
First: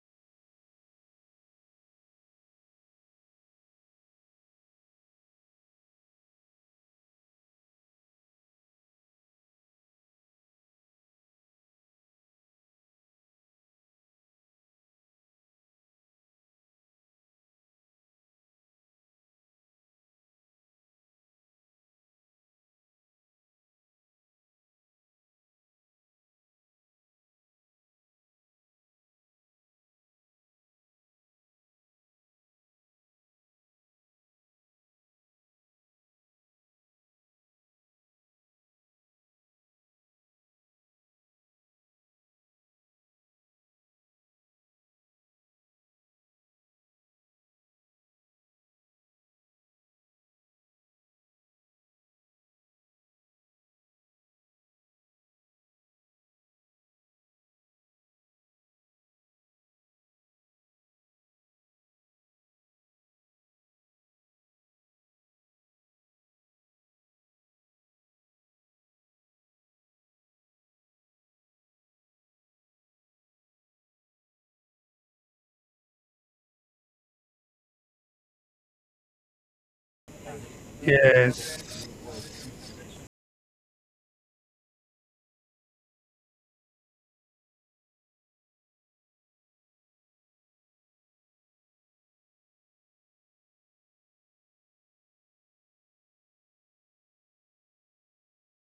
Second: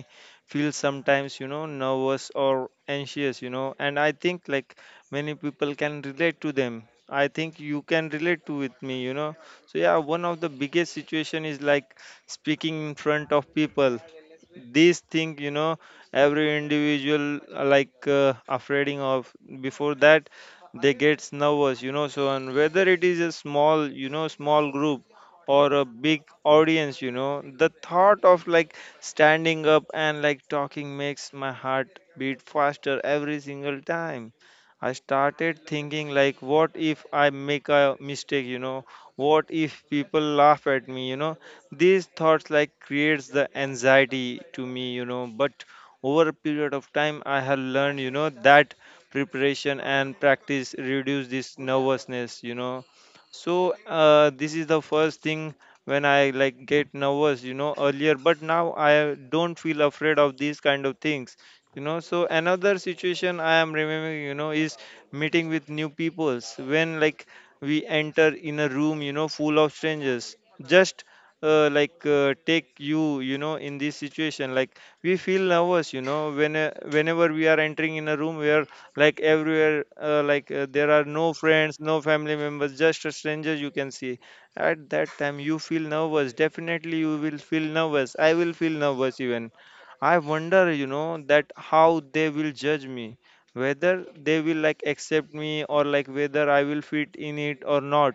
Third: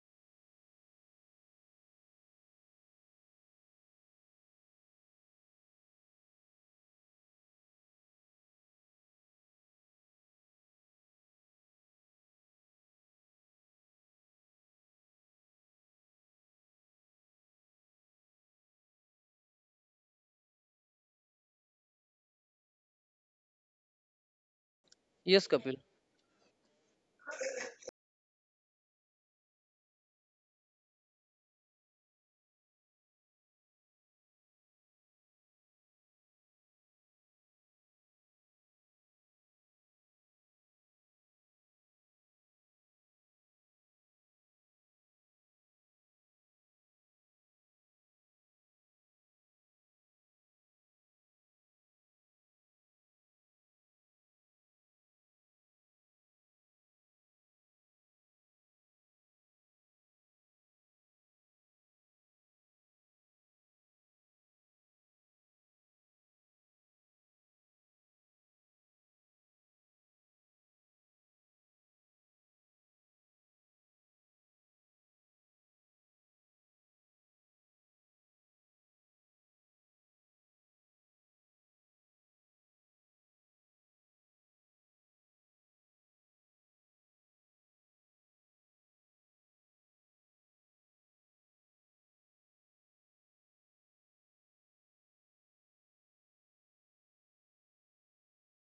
S2: feel sometimes nervous or anxious, and I think like many people can relate to them. I think you can relate to with me. So yeah, one of the biggest situation is like speaking in front of people. These thing, every individual like afraid of. Before that, they gets nervous, so. And whether it is a small small group
S3: Yes,
S2: or a
S3: Kapil.
S2: big audience, the thought of like standing up and like talking makes my heart beat faster every single time. I started thinking like, what if I make a mistake? What if people laugh at me? These thoughts like creates the anxiety to me, but over a period of time I have learned that preparation and practice reduce this nervousness. So this is the first thing. When I like get nervous earlier, but now I don't feel afraid of these kind of things. So another situation I am remembering is meeting with new peoples. When like we enter in a room, full of strangers. Just like take you you know in this situation, like we feel nervous when whenever we are entering in a room where like everywhere like there are no friends,
S1: Yes,
S2: no family members, just a stranger you can see. At that time you feel nervous, definitely you will feel nervous, I will feel nervous, even I wonder that how they will judge me, whether they will like accept me or like whether I will fit in it or not.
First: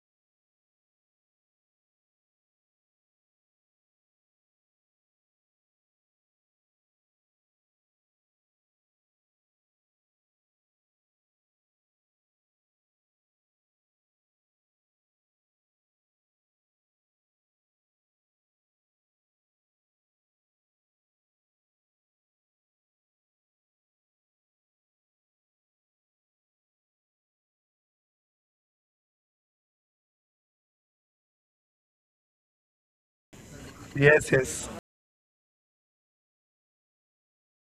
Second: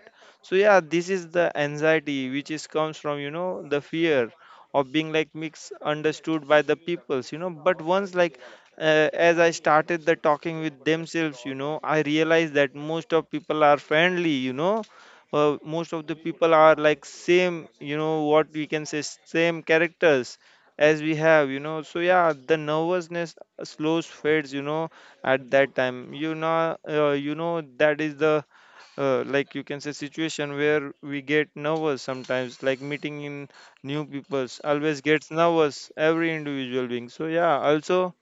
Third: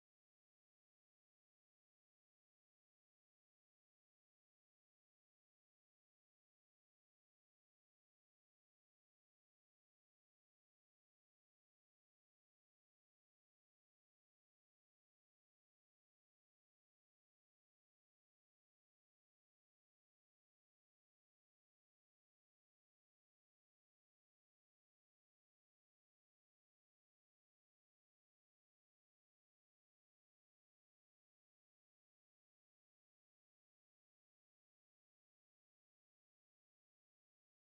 S2: So yeah, this is the anxiety which is comes from the fear of being like misunderstood by the peoples, but once like as I started the talking with themselves, I realized that most of people are friendly. Most of the people are like same, what we can say same characters as we have. So yeah, the nervousness slows fades at that time. That is the like you can say situation where we get nervous sometimes, like meeting in new peoples,
S1: yes.
S2: always
S1: Yes,
S2: gets nervous every individual being. So yeah, also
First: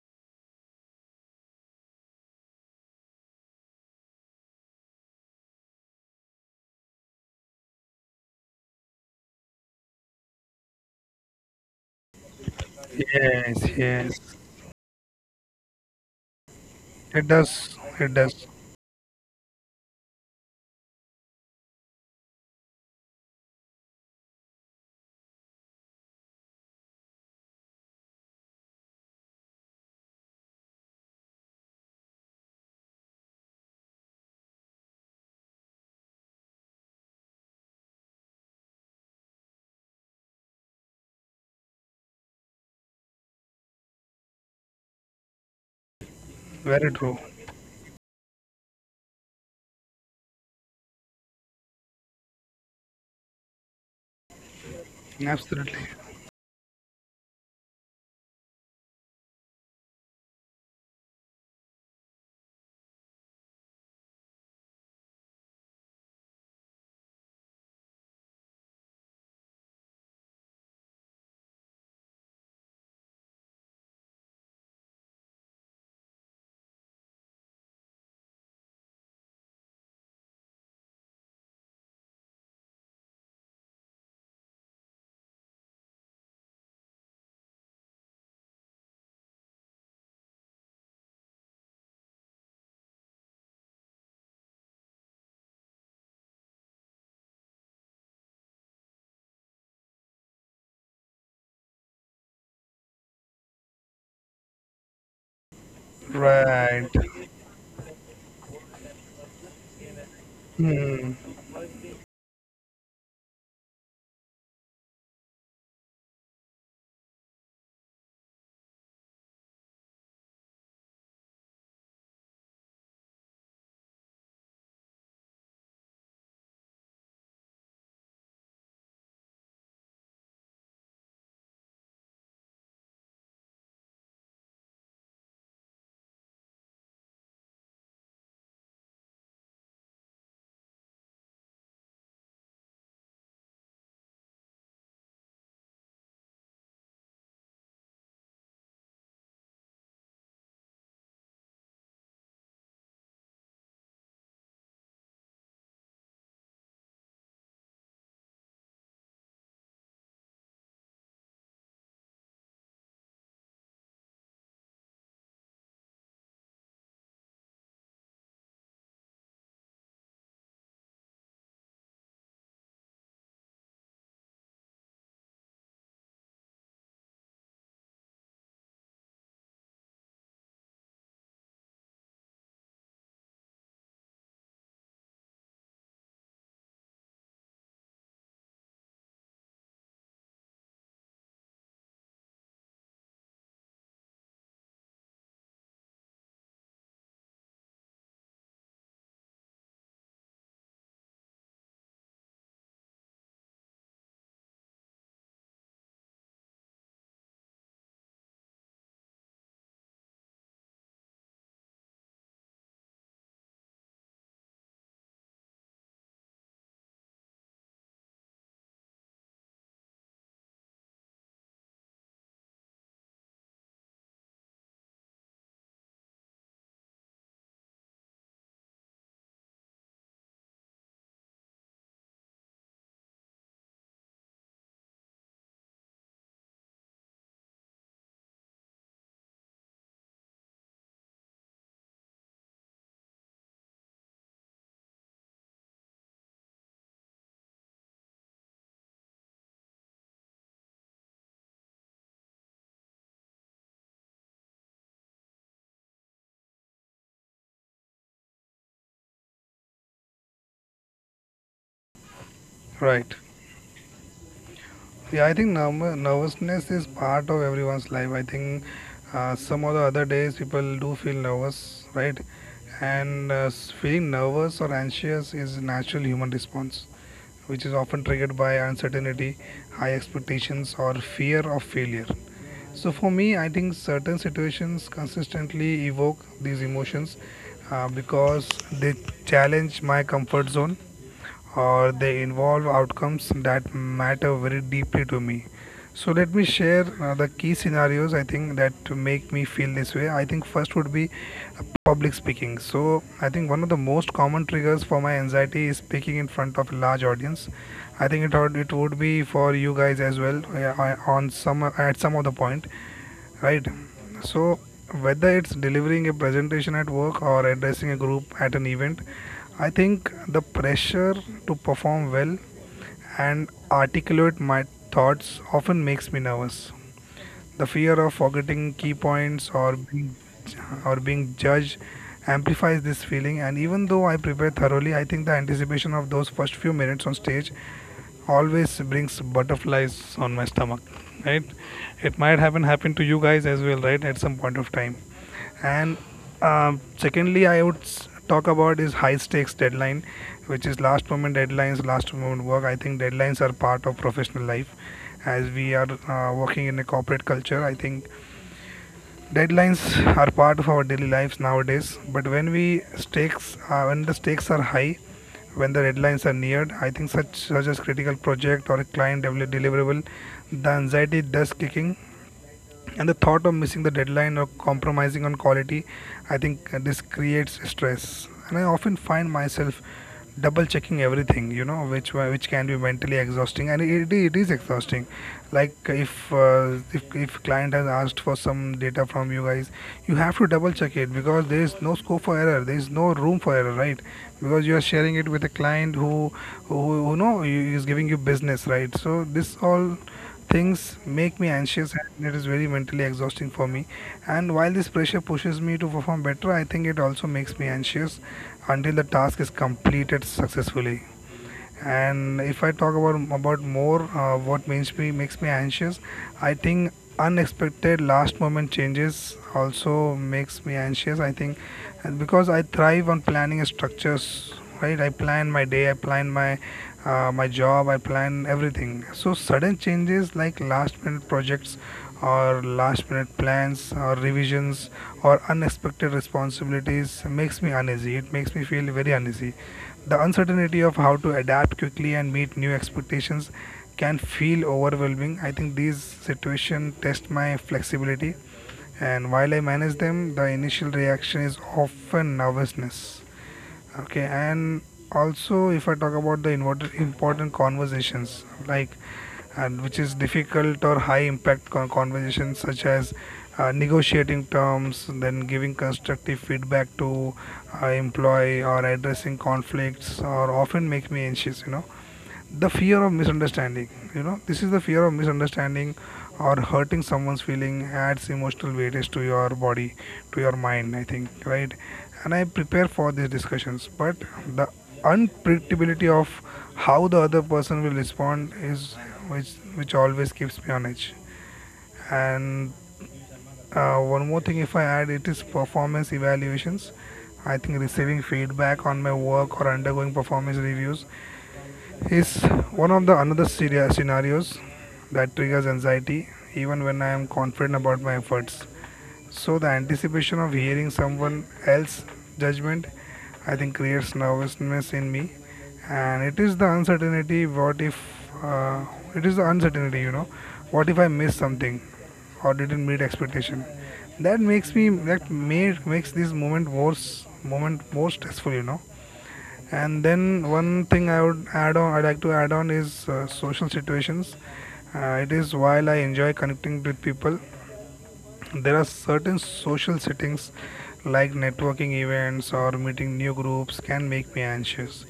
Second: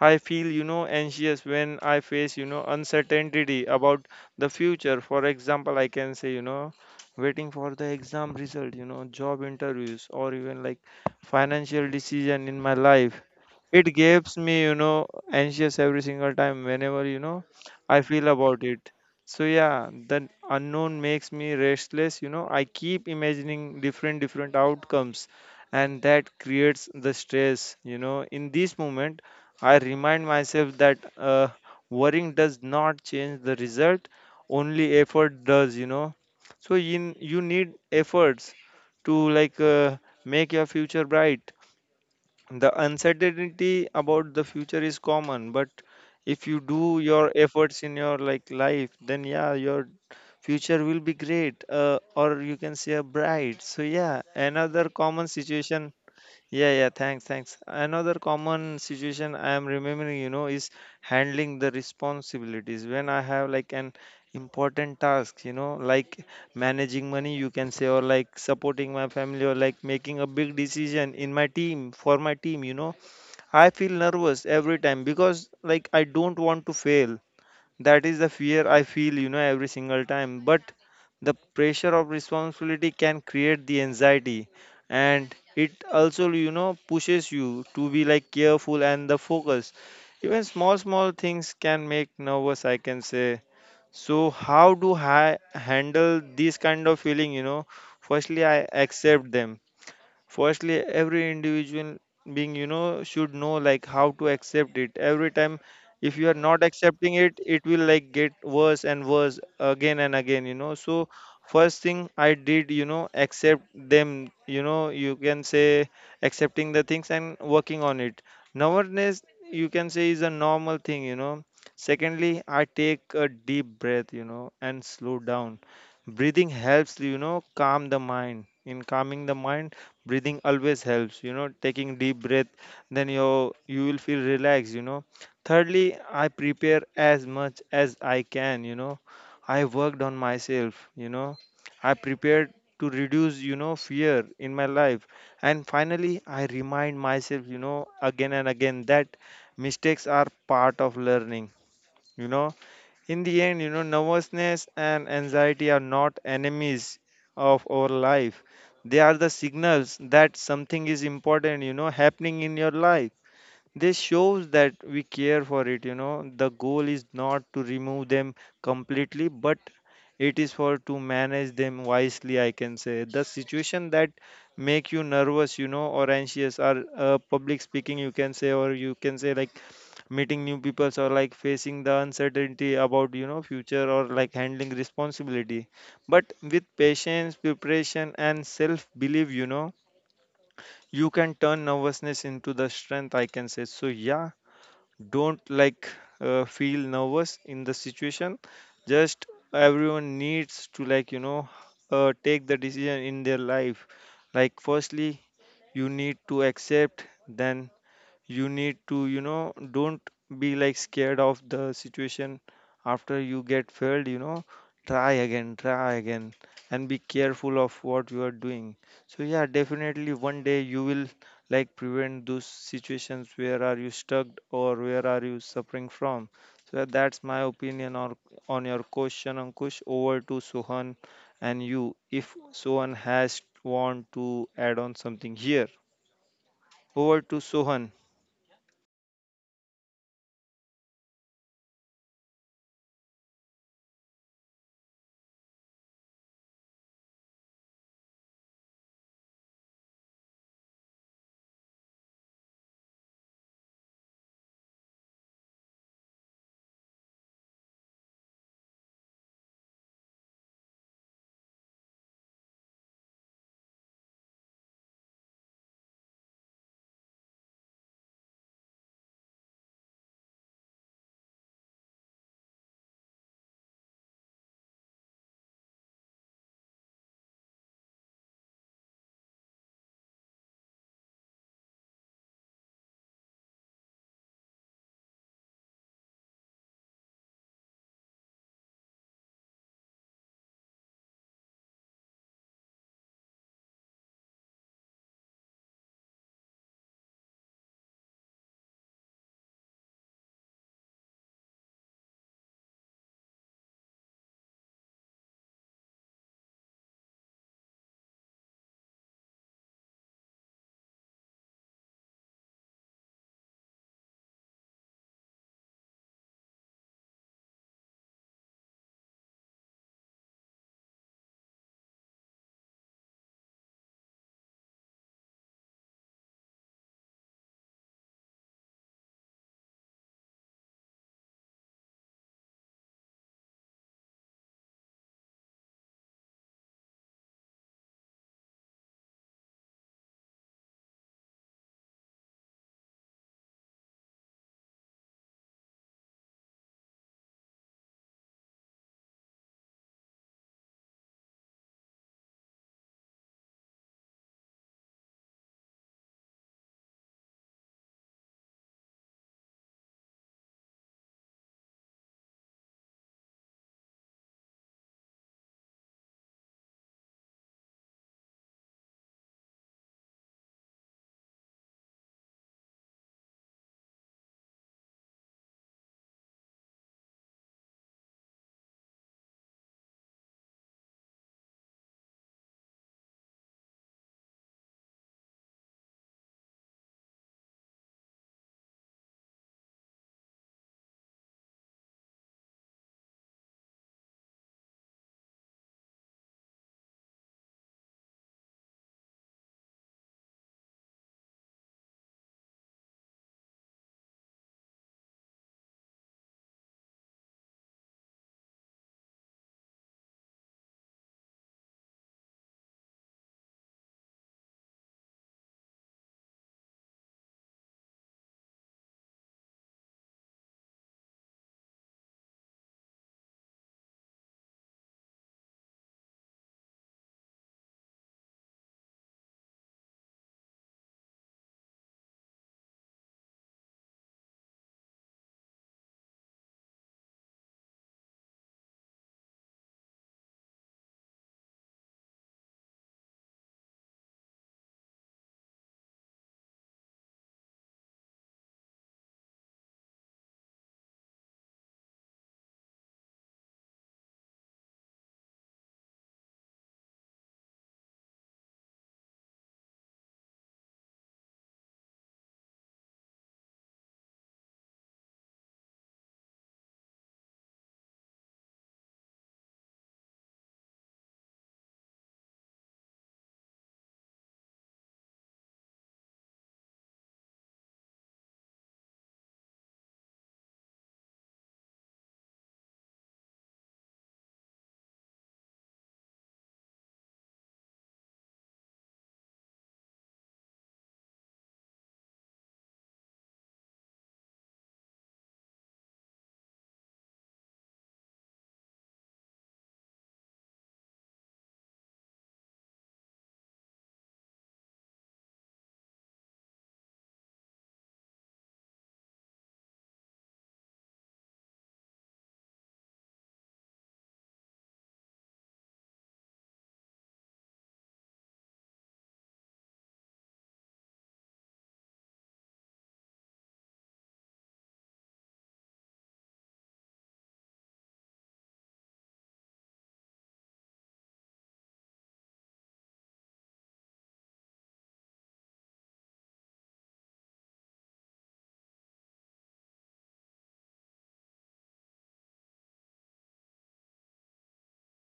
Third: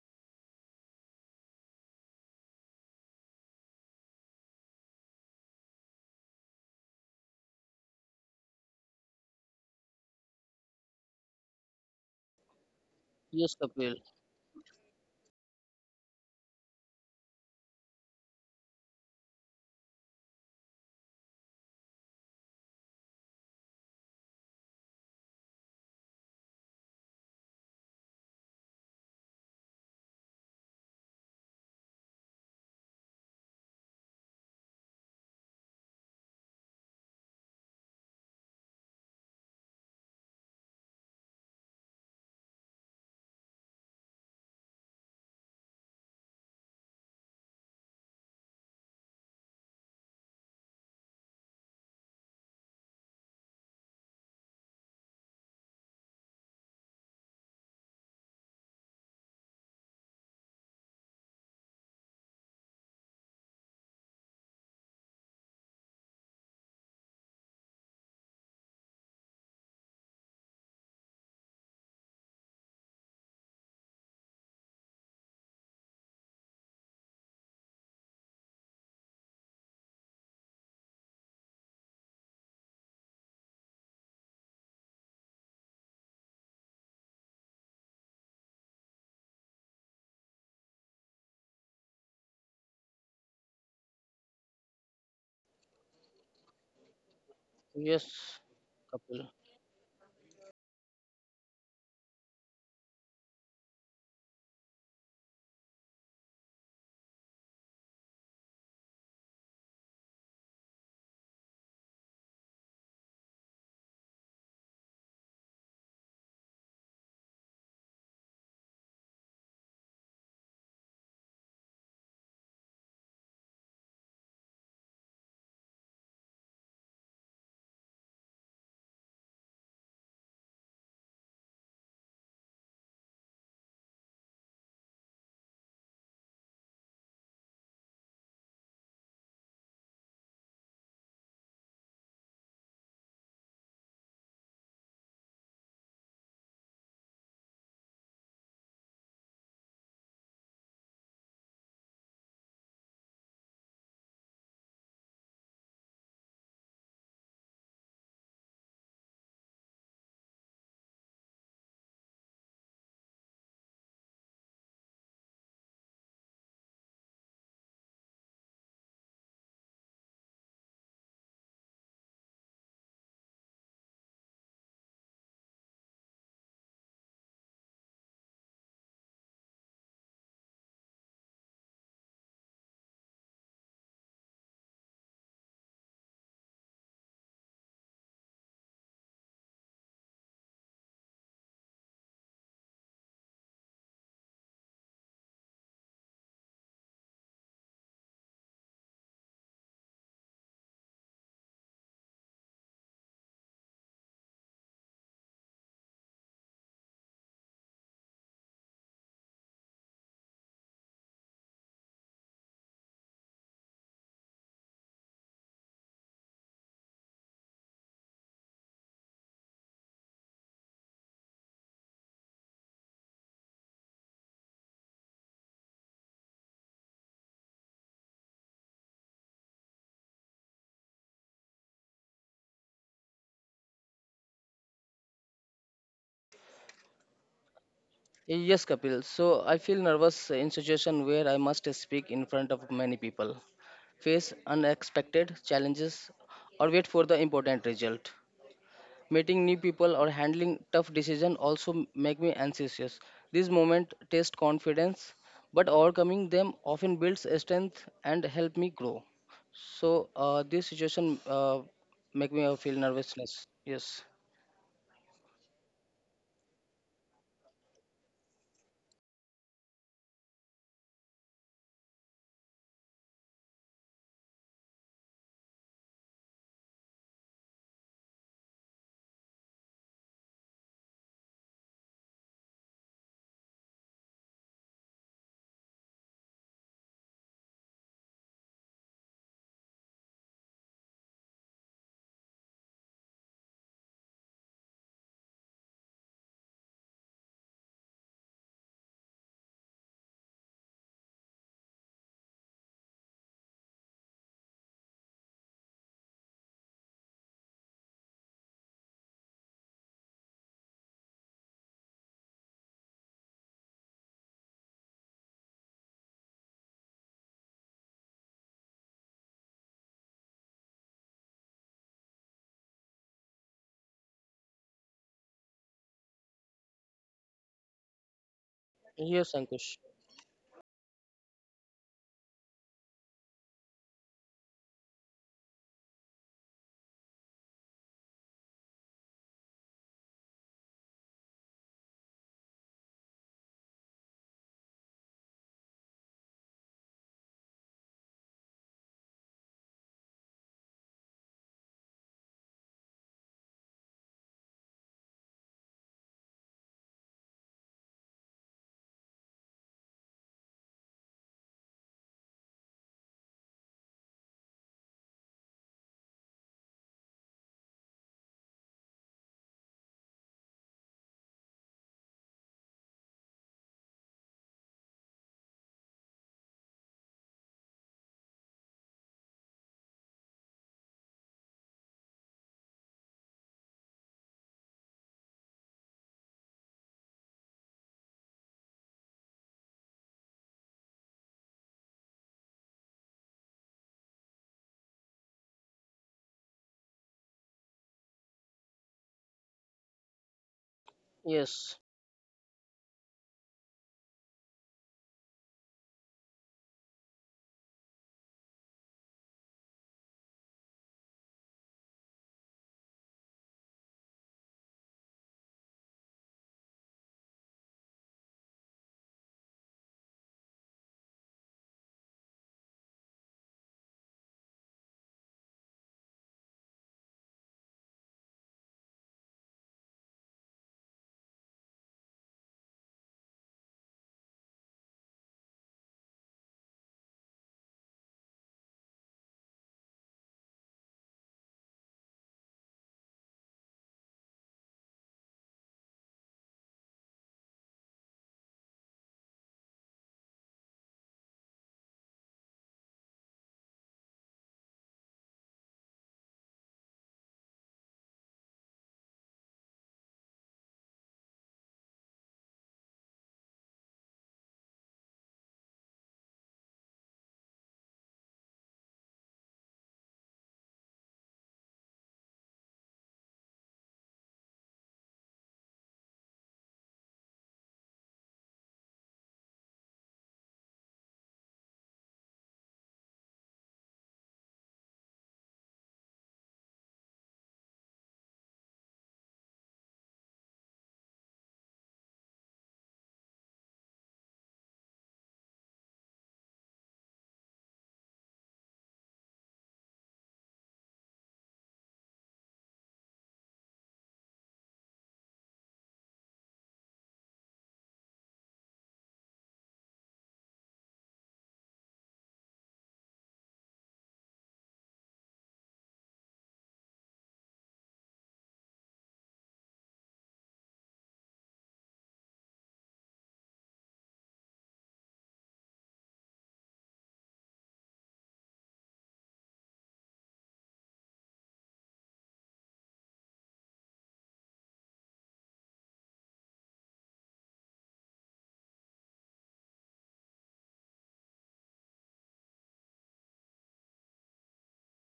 S2: I feel anxious when I face uncertainty about the future. For example, I can say, waiting for the exam result, job interviews, or even like financial decision in my life.
S3: Yes,
S1: yes.
S2: It
S3: Kapil.
S1: Yes,
S2: gives me anxious every single time whenever, you
S1: it
S2: know,
S1: does,
S2: I
S1: it
S2: feel
S1: does.
S2: about it. So yeah, the unknown makes me restless. I keep imagining different different outcomes and that creates the stress. In this moment I remind myself that worrying does not change the result, only effort does. So you need efforts to like make your future bright. The uncertainty about the future is common, but if you
S1: Very
S2: do
S1: true.
S2: your efforts in your like life, then yeah, your future will be great, or you can say a bright. So yeah, another common
S1: Absolutely.
S2: situation. Yeah, yeah, thanks, thanks. Another common situation I am remembering, is handling the responsibilities. When I have like an important task, like managing money, you can say, or like supporting my family, or like making a big decision in my team, for my team, I feel nervous every time because like I don't want to fail. That is the fear I feel, every single time. But the pressure of responsibility can create the anxiety, and it also pushes you to be like careful and the focus. Even small, small things can make nervous, I can say. So, how do I handle this kind of feeling? You know,
S3: Yes,
S2: firstly, I
S3: Kapil.
S2: accept them. Firstly, every individual being should know like how to accept it every time. If you are not
S1: Right,
S2: accepting it, it will like get worse and worse again and again, so. First thing I did, accept them, you can say. Accepting the things and working on it nowadays, you can say, is a normal thing. Secondly, I take a deep breath and slow down. Breathing helps calm the mind. In calming the mind, breathing always helps, taking deep breath. Then you will feel relaxed. Thirdly, I prepare as much as I can. I worked on myself. I prepared to reduce fear in my life. And finally, I remind myself again and again that mistakes are part of learning you know in the end, nervousness and anxiety are not enemies of our life. They are the signals that something is important, happening in your life. This shows that we care for it. The goal is not to remove them completely, but it is for to manage them wisely, I can say. The situation that make you nervous or anxious are public speaking, you can say, or you can say like meeting new people, or like facing the uncertainty about future, or like handling responsibility. But with patience, preparation and self belief, you can turn nervousness into the strength, I can say. So yeah, don't like feel nervous in the situation. Just everyone needs to like take the decision in their life. Like firstly, you need to accept. Then you need to, don't be like scared of the situation. After you get failed, try again, try again, and be careful of what you are doing. So yeah, definitely one day you will like prevent those situations where are you stuck or where are you suffering from. So that's my opinion on your question, Ankush. Over to Sohan. And you, if Sohan has want to add on something here, over to Sohan.
S3: Yes, Kapil. So I feel nervous in situation where I must speak in front of many people, face unexpected challenges, or wait for the important result. Meeting new people or handling tough decision also make me anxious. These moments test confidence, but overcoming them often builds strength and help me grow. So this situation make me feel
S1: right.
S3: nervousness. Yes.
S1: Yeah, I think nervousness is part of everyone's life. I think some of the other days people do feel nervous, right? And feeling nervous or anxious is a natural human response, which is often triggered by uncertainty, high expectations, or fear of failure. So for me, I think certain situations consistently evoke these emotions because they challenge my comfort zone or they involve outcomes that matter very deeply to me. So let me share the key scenarios I think that make me feel this way. I think first would be public speaking. So I think one of the most common triggers for my anxiety is speaking in front of a large audience. I think it would be for you guys as well on some at some of the point, right? So whether it's delivering a presentation at work or addressing a group at an event, I think the pressure to perform well and articulate my thoughts often makes me nervous. The fear of forgetting key
S3: Yes,
S1: points
S3: Ankush.
S1: or being judged amplifies this feeling, and even though I prepare thoroughly, I think the anticipation of those first few minutes on stage always brings butterflies on my stomach, right? It might happen to you guys as well, right? At some point of time. And secondly, I would talk about is high stakes deadline, which is last moment deadlines, last moment work. I think deadlines are part of professional life. As we are working in a corporate culture, I think deadlines are part of our daily lives nowadays. But when the stakes are high, when the deadlines are neared, I think such as critical project or a client deliverable, the anxiety does kicking, and the thought of missing the deadline or compromising on quality, I think this creates stress, and I often find myself double checking everything, you know, which can be mentally exhausting, and it is exhausting. Like if client has asked for some data from you guys, you have to double check it because there is no scope for error, there is no room for error, right? Because you are sharing it with a client who, know, is giving you business, right? So this all things make me
S3: Yes.
S1: anxious, and it is very mentally exhausting for me. And while this pressure pushes me to perform better, I think it also makes me anxious until the task is completed successfully. And if I talk about more, what makes me anxious, I think unexpected last moment changes also makes me anxious, I think. And because I thrive on planning structures, right? I plan my day, I plan my my job, I plan everything. So sudden changes like last minute projects or last minute plans or revisions or unexpected responsibilities makes me uneasy, it makes me feel very uneasy. The uncertainty of how to adapt quickly and meet new expectations can feel overwhelming. I think these situations test my flexibility, and while I manage them, the initial reaction is often nervousness. Okay, and also if I talk about the important conversations, like and which is difficult or high impact conversations such as negotiating terms, then giving constructive feedback to employee or addressing conflicts, or often make me anxious, you know, the fear of misunderstanding, you know, this is the fear of misunderstanding or hurting someone's feeling adds emotional weightage to your body, to your mind, I think, right? And I prepare for these discussions, but the unpredictability of how the other person will respond is which always keeps me on edge. And one more thing if I add, it is performance evaluations. I think receiving feedback on my work or undergoing performance reviews is one of the another scenarios that triggers anxiety, even when I am confident about my efforts. So the anticipation of hearing someone else's judgment, I think, creates nervousness in me. And it is the uncertainty, what if, uh, it is the uncertainty, you know, what if I miss something or didn't meet expectation, that makes me, that made makes this moment more stressful, you know. And then one thing I would add on, I like to add on is social situations. It is while I enjoy connecting with people, there are certain social settings like networking events or meeting new groups can make me anxious,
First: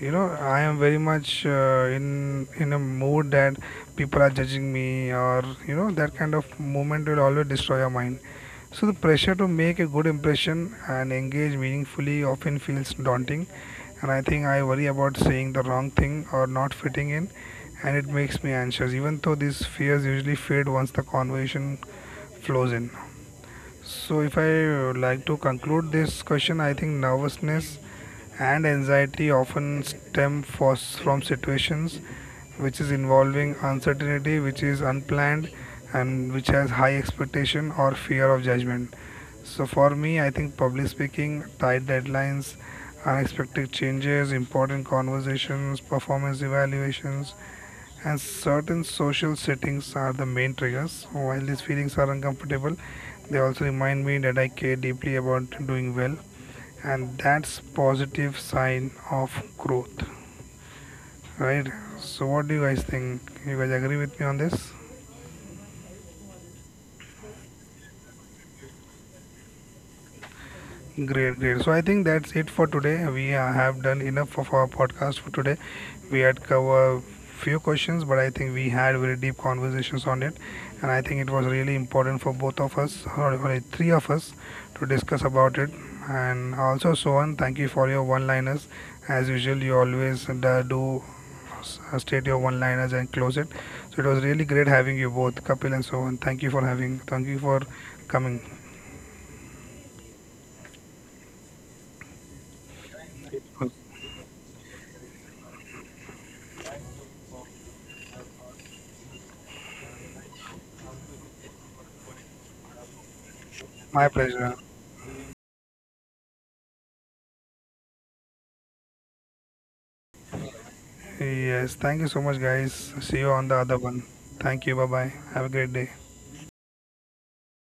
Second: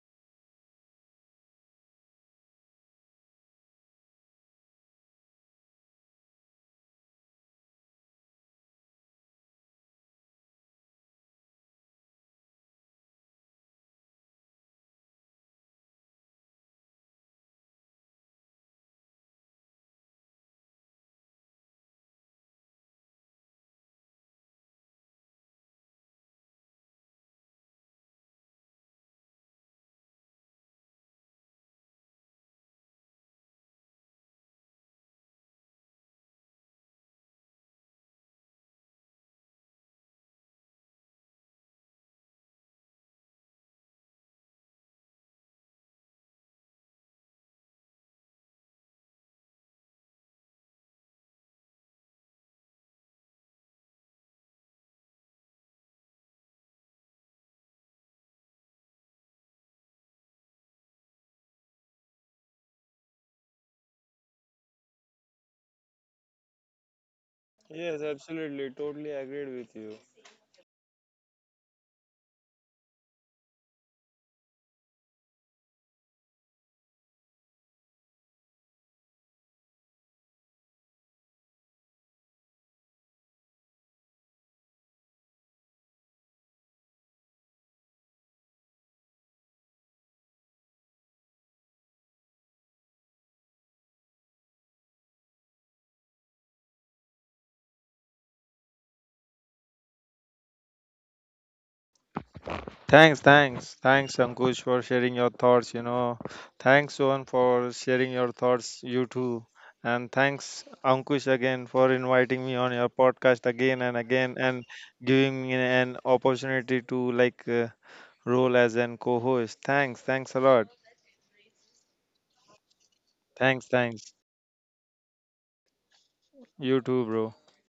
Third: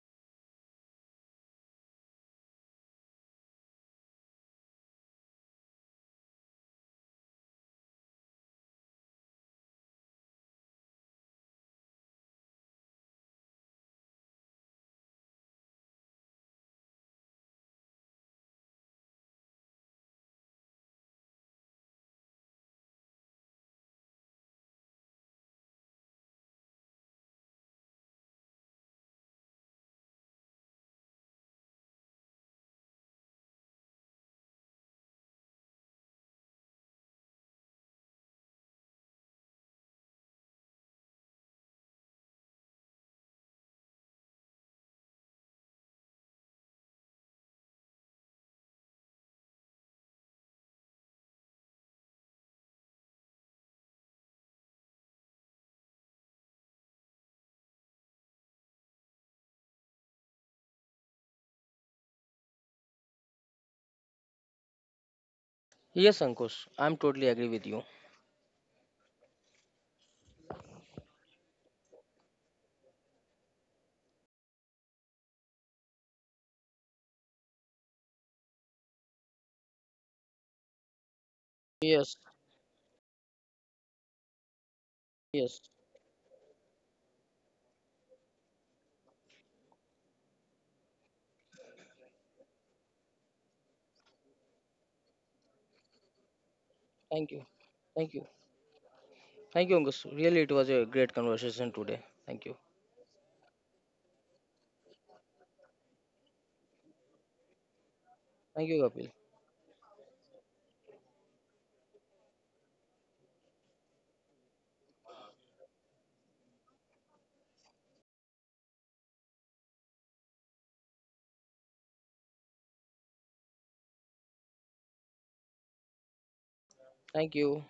S1: you know. I am very much in a mood that people are judging me, or you know, that kind of moment will always destroy your mind. So the pressure to make a good impression and engage meaningfully often feels daunting, and I think I worry about saying the wrong thing or not fitting in, and it makes me anxious, even though these fears usually fade once the conversation flows in. So, if I like to conclude this question, I think nervousness and anxiety often from situations which is involving uncertainty, which is unplanned, and which has high expectation or fear of judgment. So, for me, I think public speaking, tight deadlines, unexpected changes, important conversations, performance evaluations, and certain social settings are the main triggers. While these feelings are uncomfortable, they also remind me that I care deeply about doing well, and that's positive sign of growth, right? So, what do you guys think? You guys agree with me on this?
S3: Yes, Ankush, I'm totally agree with you.
S2: Yes, absolutely. Totally agreed with you.
S1: Great, great. So I think that's it for today. We have done enough of our podcast for today. We had covered few questions, but I think we had very deep conversations on it, and I think it was really
S3: Yes,
S1: important for both of us, or for three of us, to discuss
S3: yes.
S1: about it. And also, Sohan, thank you for your one-liners. As usual, you always state your one-liners and close it. So it was really great having you both, Kapil and Sohan. Thank you for having.
S3: Thank
S1: Thank
S3: you.
S1: you for
S3: Thank you.
S1: coming.
S3: Thank you, Ankush. Really, it was a great conversation today. Thank you.
S2: Thanks, thanks, thanks, Ankush, for sharing your thoughts. Thanks, Sohan, for sharing your
S3: Thank you,
S2: thoughts. You
S3: Kapil.
S2: too. And thanks, Ankush, again for inviting me on your podcast again and
S1: My
S2: again and
S1: pleasure.
S2: giving me an opportunity to like role as an co host. Thanks, thanks a lot.
S1: Yes, thank you so much, guys. See you on the
S2: Thanks,
S1: other one.
S2: thanks.
S1: Thank you. Bye bye. Have a great day.
S2: You too, bro.
S3: Thank you.